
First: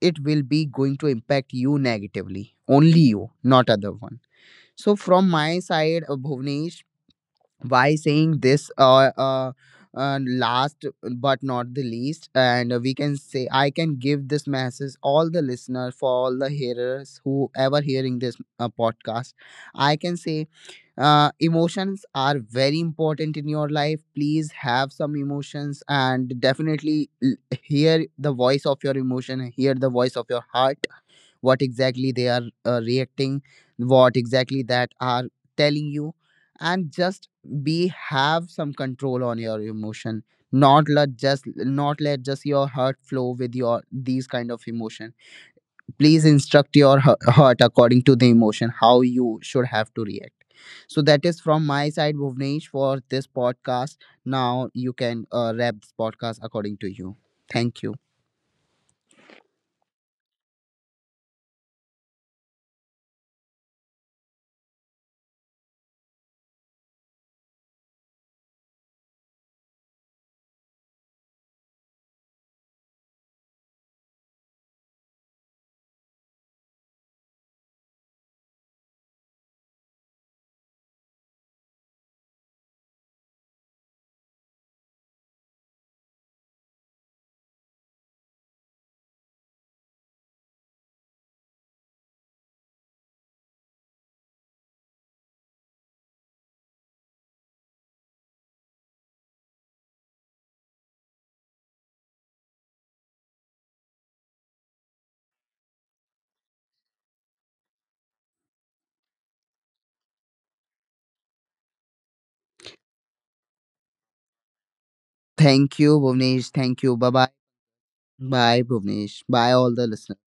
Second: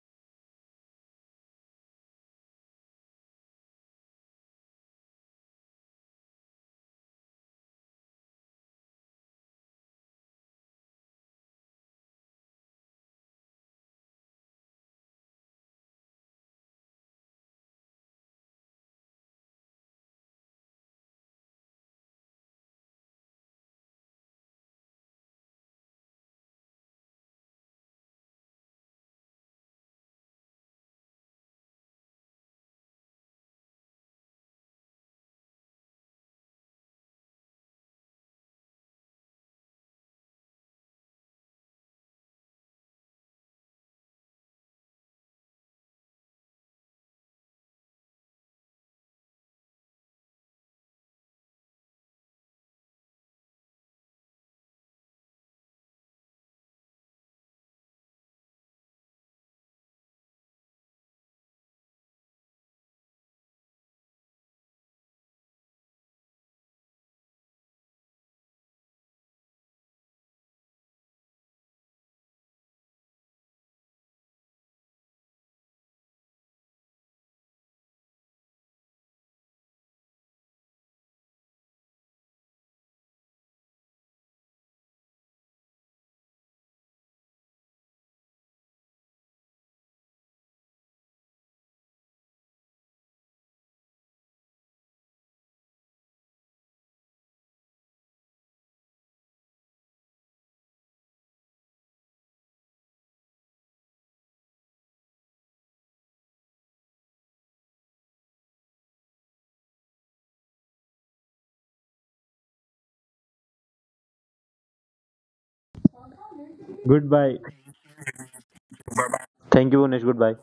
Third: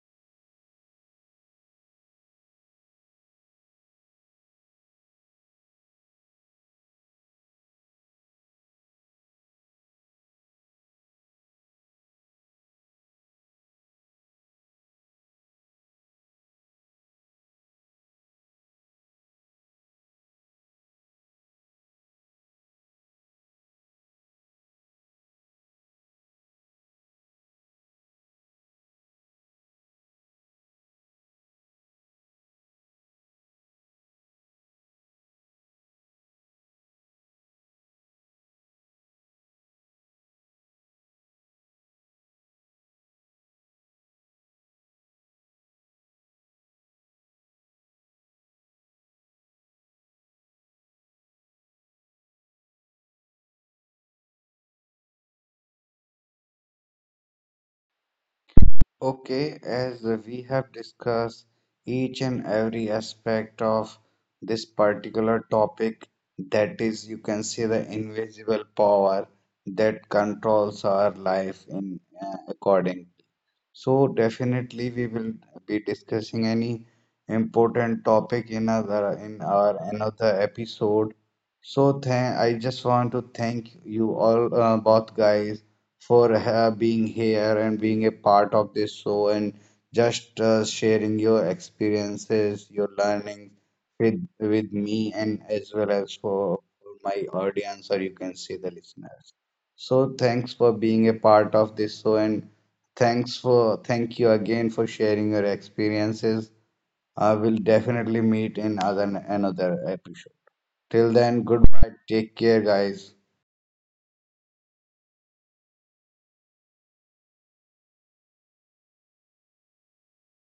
B: it will be going to impact you negatively only, you, not other one. So from my side, uh, Bhuvnesh, why saying this uh, uh, uh, last but not the least, and we can say I can give this message all the listeners, for all the hearers who ever hearing this uh, podcast. I can say uh, emotions are very important in your life. Please have some emotions, and definitely l- hear the voice of your emotion, hear the voice of your heart, what exactly they are uh, reacting, what exactly that are telling you, and just be have some control on your emotion. not let just not let just your heart flow with your these kind of emotion. Please instruct your he- heart according to the emotion how you should have to react. So that is from my side, Bhuvnesh, for this podcast. Now you can uh, wrap this podcast according to you. Thank you.
C: Okay, as uh, we have discussed each and every aspect of this particular topic, that is, you can see the invisible power that controls our life in uh, according, so definitely we will be discussing any important topic in other, in our another episode. So thank, I just want to thank you all uh, both guys for uh, being here and being a part of this show, and just uh, sharing your experiences, your learning with with me and as well as for for my audience or you can say the listeners. So thanks for being a part of this show, and Thanks for thank you again for sharing your experiences. I will definitely meet in other, another episode. Till then, goodbye. Take care, guys.
B: Thank you Bhuvnesh, thank you, bye
A: Goodbye.
B: bye. Bye, Bhuvnesh. Bye,
A: Thank you,
B: all the
A: Bhunesh. Goodbye.
B: listeners.